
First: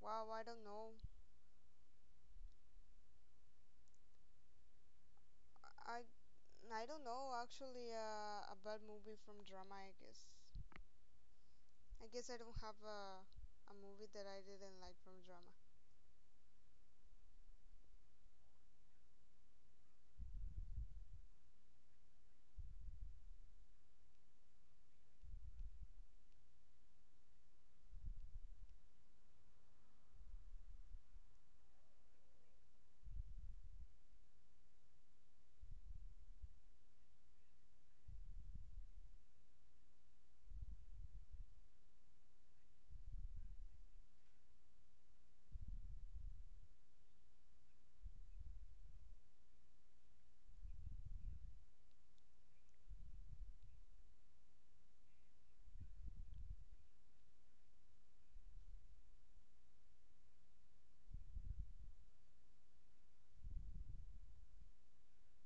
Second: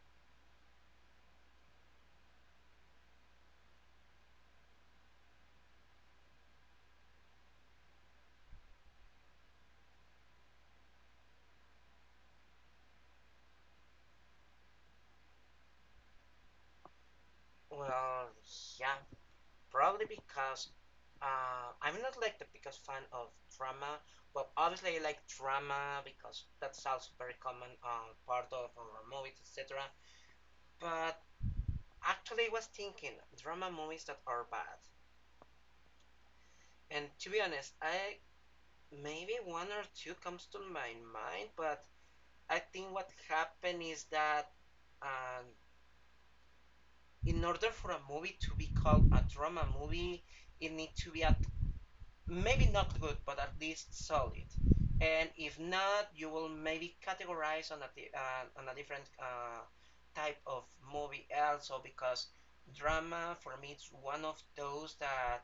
[SPEAKER 2] wow, I don't know. I I don't know actually uh, a bad movie from drama, I guess. I guess I don't have a, a movie that I didn't like from drama.
[SPEAKER 1] Well, yeah, probably because uh, I'm not like the biggest fan of drama. Well, obviously I like drama because that's also very common uh, part of our movies, et cetera. But actually, I was thinking drama movies that are bad. And to be honest, I maybe one or two comes to my mind, but I think what happened is that um, in order for a movie to be called a drama movie, it needs to be a maybe not good, but at least solid. And if not, you will maybe categorize on a uh, on a different uh, type of movie also because drama for me is one of those that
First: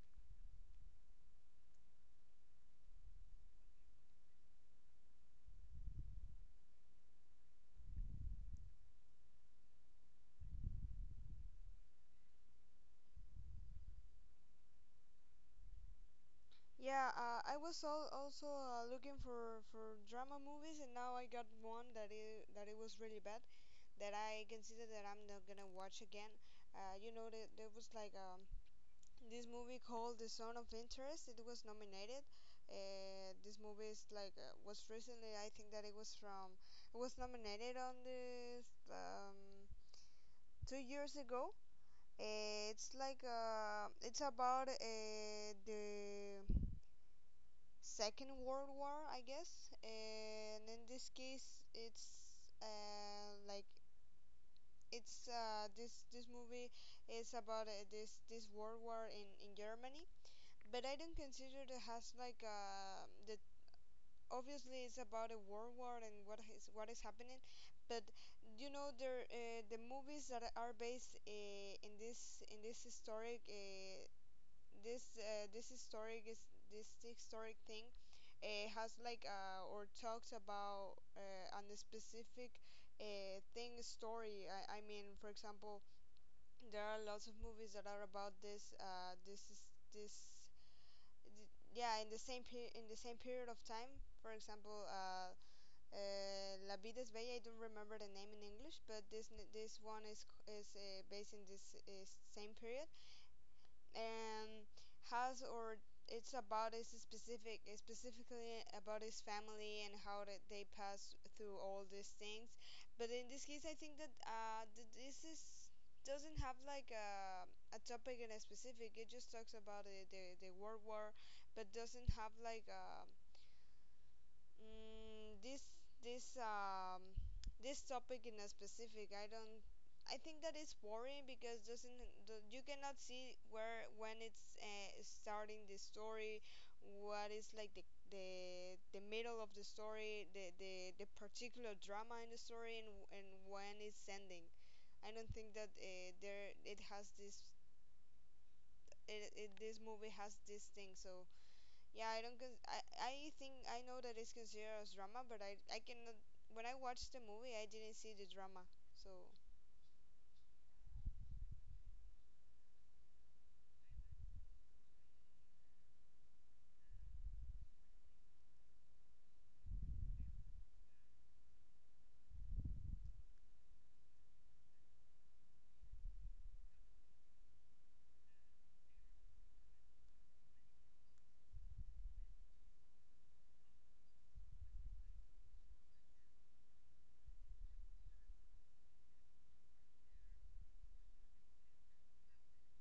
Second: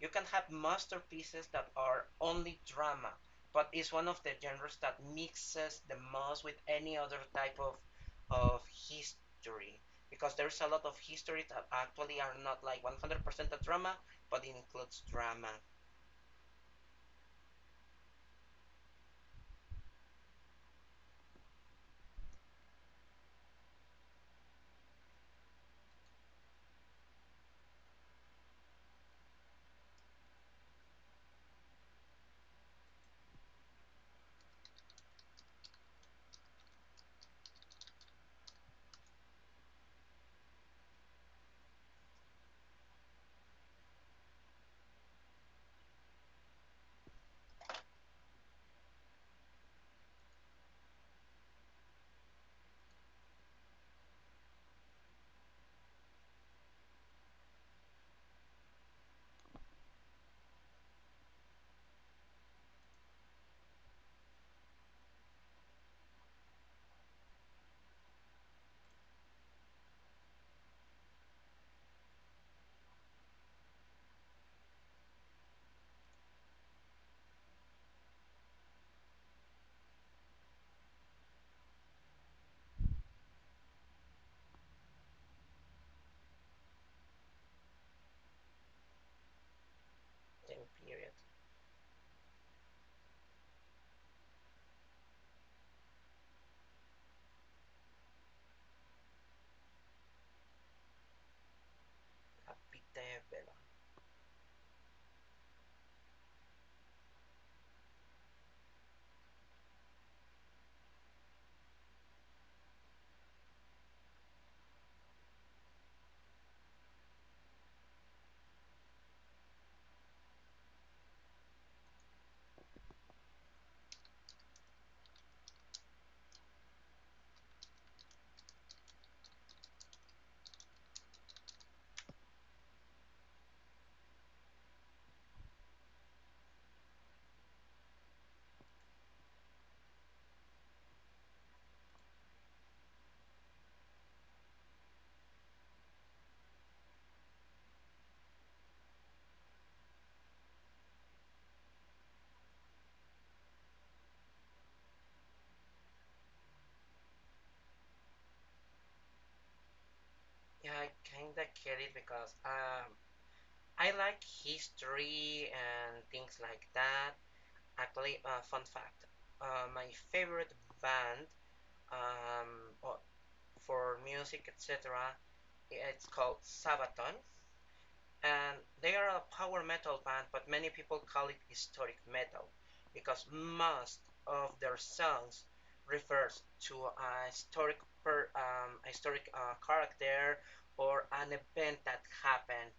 [SPEAKER 1] you can have masterpieces that are only drama, but it's one of the genres that mixes the most with any other type of of history because there's a lot of history that actually are not like one hundred percent a drama but includes drama
[SPEAKER 2] Yeah, uh, I was al also uh, looking for for drama movies, and now I got one that it that it was really bad, that I consider that I'm not gonna watch again. Uh, you know, there, there was like um, this movie called The Zone of Interest. It was nominated. Uh, this movie is like uh, was recently. I think that it was from it was nominated on this um, two years ago. Eh, It's like uh, it's about uh, the Second World War, I guess. Eh, And in this case, it's uh, like it's uh, this this movie is about uh, this this World War in in Germany. But I don't consider it has like uh, the obviously it's about a world war and what is what is happening, but you know there uh, the movies that are based uh, in this in this historic uh, this uh, this historic is this historic thing uh, has like uh, or talks about uh, on a specific uh, thing story. I, I mean, for example, there are lots of movies that are about this. Uh, this is this
[SPEAKER 1] time period,
[SPEAKER 2] th- yeah, in the same peri- in the same period of time. For example, uh, uh, La Vida es Bella. I don't remember the name in English, but this n- this one is c- is uh, based in this is
[SPEAKER 1] a
[SPEAKER 2] same
[SPEAKER 1] big
[SPEAKER 2] period,
[SPEAKER 1] time Bella.
[SPEAKER 2] and has or it's about his specific specifically about his family and how that they pass through all these things. But in this case I think that uh th- this is doesn't have like a, a topic in a specific. It just talks about the, the, the world war, but doesn't have like a mm this this um this topic in a specific. I don't, I think that it's boring because doesn't the, you cannot see where when it's uh, starting the story, what is like the the, the middle of the story, the, the the particular drama in the story, and, and when it's ending. I don't think that uh, there it has this. it, it, this movie has this thing. So yeah, I don't. Cons- I I think I know that it's considered as drama, but I I cannot. When I watched the movie, I didn't see the drama. So
[SPEAKER 1] Yeah, I kinda get it because um, I like history and things like that. Actually, uh, fun fact: uh, my favorite band um, for music, et cetera. It's called Sabaton. And they are a power metal band, but many people call it historic metal because most of their songs refers to a historic per, um, a historic uh, character or an event that happened.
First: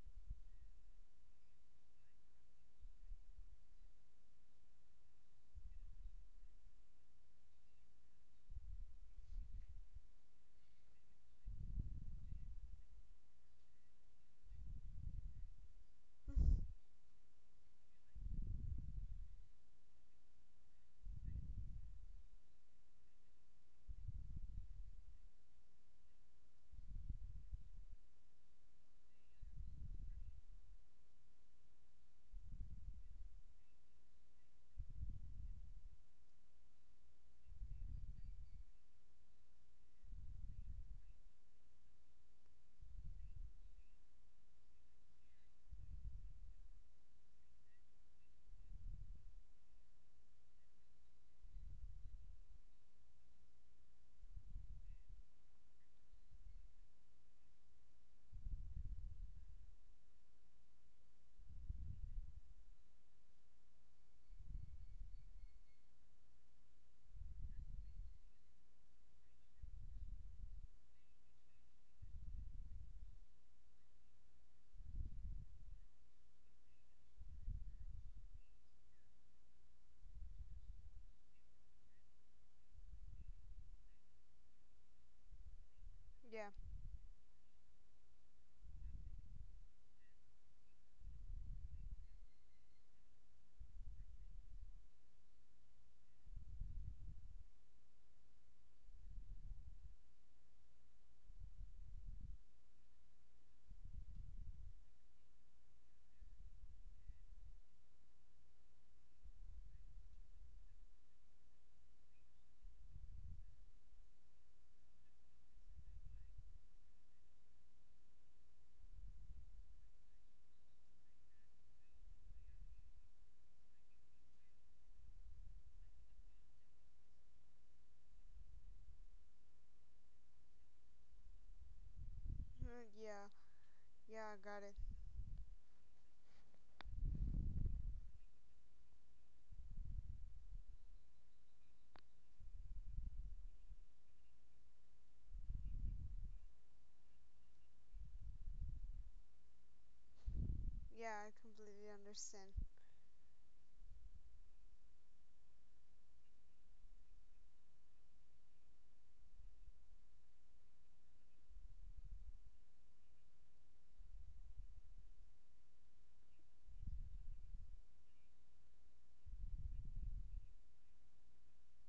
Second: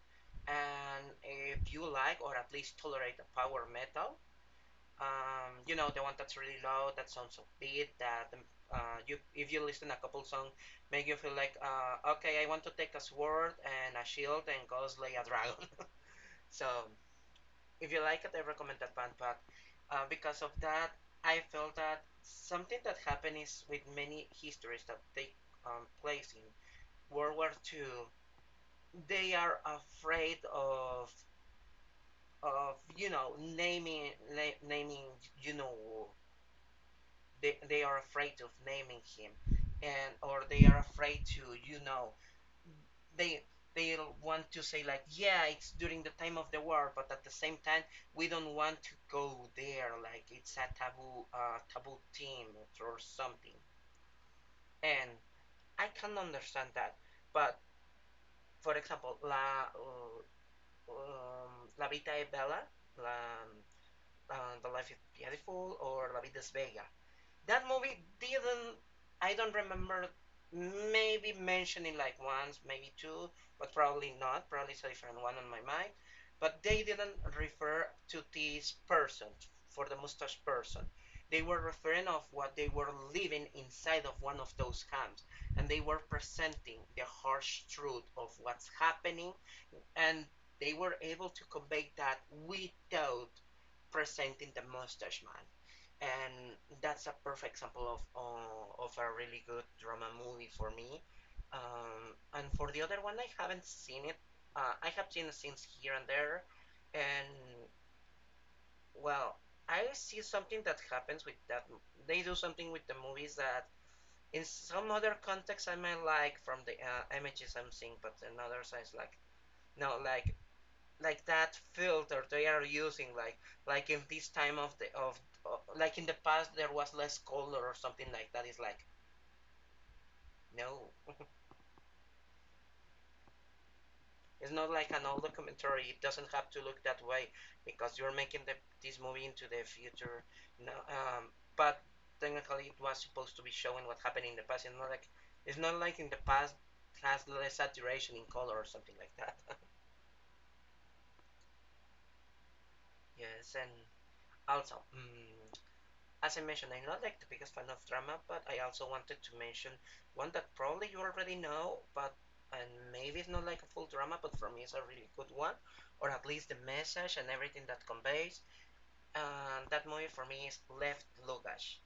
[SPEAKER 1] And if you like, or at least tolerate the power metal, um, you know the one that's really loud, that sounds upbeat, that um, uh, you if you listen a couple songs, make you feel like uh, okay, I want to take a sword and a shield and go slay a dragon. So if you like it, I recommend that band. Uh, because of that, I felt that something that happens with many histories that take um, place in World War two, they are afraid of of you know naming naming you know they, they are afraid of naming him, and or they are afraid to you know they, they'll want to say like yeah it's during the time of the war, but at the same time we don't want to go there, like it's a taboo uh, taboo theme or something. And I can understand that, but for example la um, la vita è bella, la, um, the life is beautiful, or la vida es bella. That movie didn't, I don't remember, maybe mentioning like once, maybe two, but probably not. Probably it's a different one on my mind. But they didn't refer to this person, for the mustache person. They were referring of what they were living inside of one of those camps, and they were
[SPEAKER 2] yeah,
[SPEAKER 1] presenting the harsh truth of what's happening, and they were able to convey that without presenting the mustache man, and that's a perfect example of uh, of a really good drama movie for me. Um, and for the other one, I haven't seen it. Uh, I have seen scenes here and there, and well, I see something that happens with that. They do something with the movies that, in some other context, I might like from the uh, images I'm seeing, but in others, I like no, like like that filter they are using, like like in this time of the of uh, like in the past there was less color or something like that, it's like no.
[SPEAKER 2] yeah, yeah, I
[SPEAKER 1] It's
[SPEAKER 2] got
[SPEAKER 1] not
[SPEAKER 2] it.
[SPEAKER 1] like an old documentary, it doesn't have to look that way because you're making the, this movie into the future, you know um, but technically it was supposed to be showing what happened in the past. It's not like it's not like in the past has less saturation in color or something like that.
[SPEAKER 2] Yeah, I completely understand.
[SPEAKER 1] Yes, and also mm, as I mentioned, I'm not like the biggest fan of drama, but I also wanted to mention one that probably you already know, but and maybe it's not like a full drama, but for me it's a really good one, or at least the message and everything that conveys. And uh, that movie for me is Left Luggage.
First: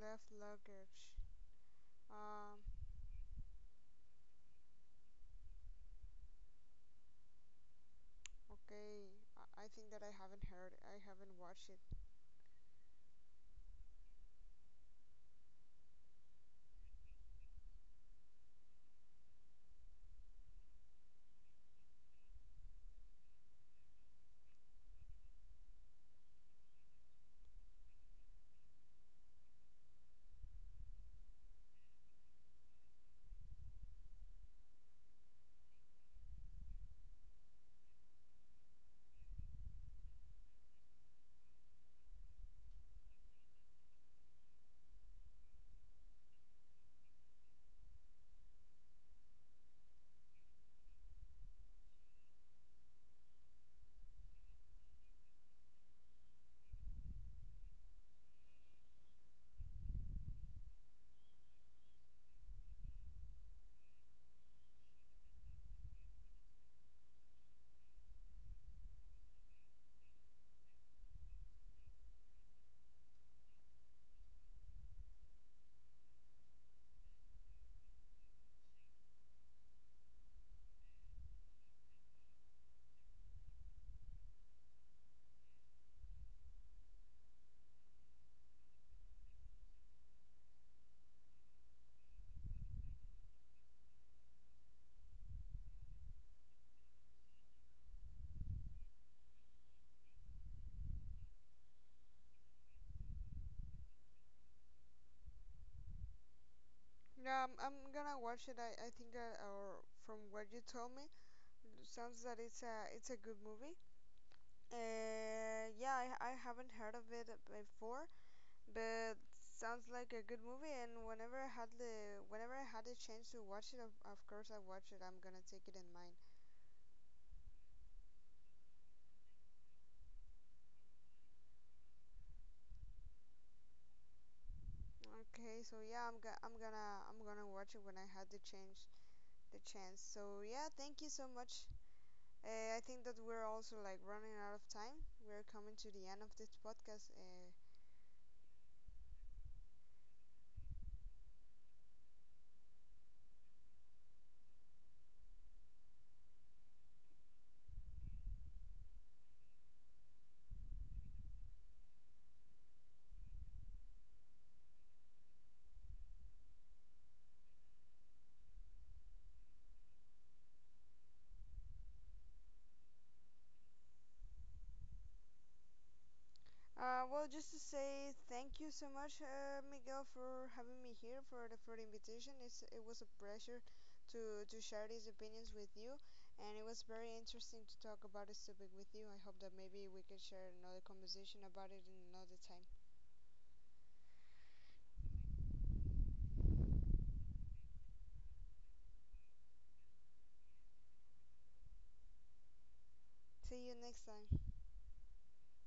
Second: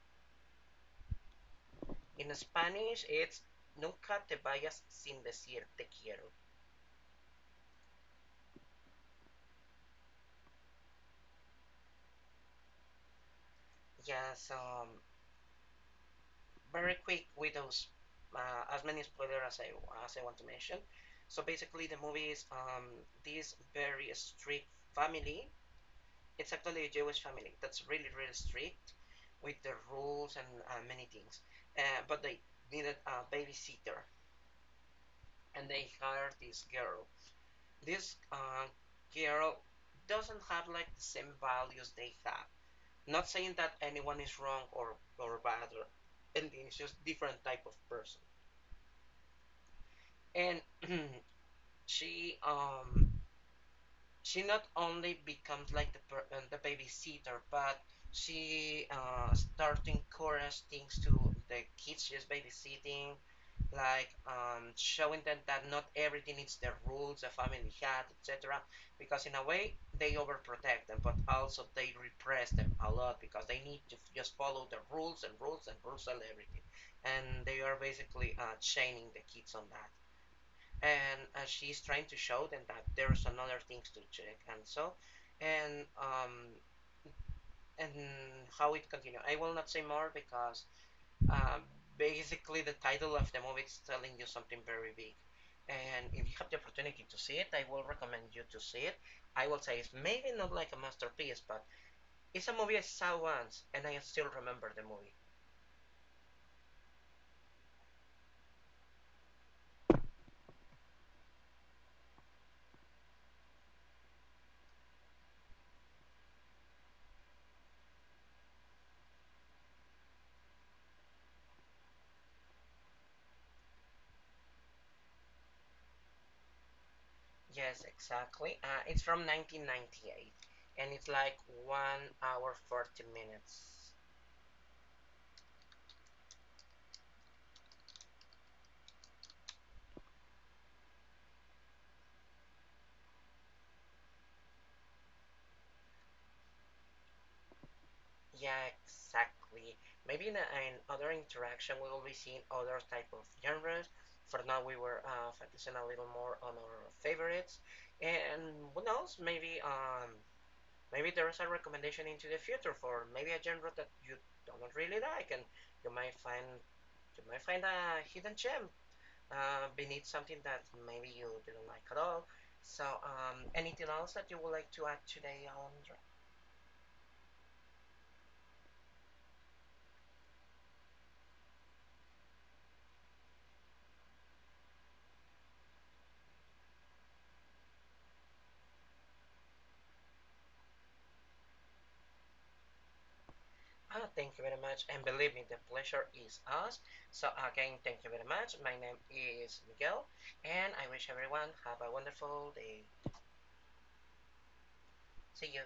[SPEAKER 2] Left luggage.
[SPEAKER 1] In
[SPEAKER 2] Um,
[SPEAKER 1] Spanish, it's Nunca te vayas sin decir te quiero.
[SPEAKER 2] okay. I, I think that I haven't heard, I haven't watched it.
[SPEAKER 1] Yeah, so um, very quick with those uh, as many spoilers as I as I want to mention. So basically, the movie is um, this very strict family. It's actually a Jewish family that's really really strict with the rules and uh, many things. Uh, but they needed a babysitter, and they hired this girl. This uh, girl doesn't have like the same values they have. Not saying that anyone is wrong or or bad or anything. It's just different type of person. And she um she not only becomes like the per- uh, the babysitter, but she uh start to encourage things to the kids she's babysitting, like um showing them that not everything is the rules a family had, et cetera. Because in a way they overprotect them, but also they repress them a lot because they need to f- just follow the rules and rules and rules and everything, and they are basically uh chaining the kids on that, and uh, she's trying to show them that there's another things to check. And so and um and how it continues, I will not say more because um basically the title of the movie is telling you something very big, and if you have the opportunity to see it, I will recommend you to see it. I will say it's maybe not like a masterpiece, but it's a movie I saw once and I still remember the movie.
[SPEAKER 2] Yeah, I'm, I'm gonna watch it. I, I think, uh, or from what you told me, it sounds that it's a, it's a good movie. Uh, yeah, I, I haven't heard of it before. But sounds like a good movie, and whenever I had the whenever I had the chance to watch it, of, of course I watch it. I'm gonna take it in mind.
[SPEAKER 1] Yes, exactly, uh, it's from nineteen ninety-eight and it's like one hour forty minutes.
[SPEAKER 2] Okay, so yeah, I'm go- I'm gonna I'm gonna watch it when I had the chance the chance. So yeah, thank you so much. Uh, I think that we're also like running out of time. We're coming to the end of this podcast. Uh,
[SPEAKER 1] Yeah, exactly. Maybe in a, in other interaction we will be seeing other type of genres. For now, we were uh, focusing a little more on our favorites, and who knows? Maybe um, maybe there is a recommendation into the future for maybe a genre that you don't really like, and you might find you might find a hidden gem uh, beneath something that maybe you didn't like at all. So, um, anything else that you would like to add today, Alondra?
[SPEAKER 2] Uh, well, just to say thank you so much, uh, Miguel, for having me here for the for the invitation. It's, It was a pleasure to to share these opinions with you, and it was very interesting to talk about this topic with you. I hope that maybe we can share another conversation about it in another time.
[SPEAKER 1] Oh, thank you very much. And believe me, the pleasure is ours. So again, thank you very much. My name is Miguel, and I wish everyone have a wonderful day.
[SPEAKER 2] See you next time.
[SPEAKER 1] See you.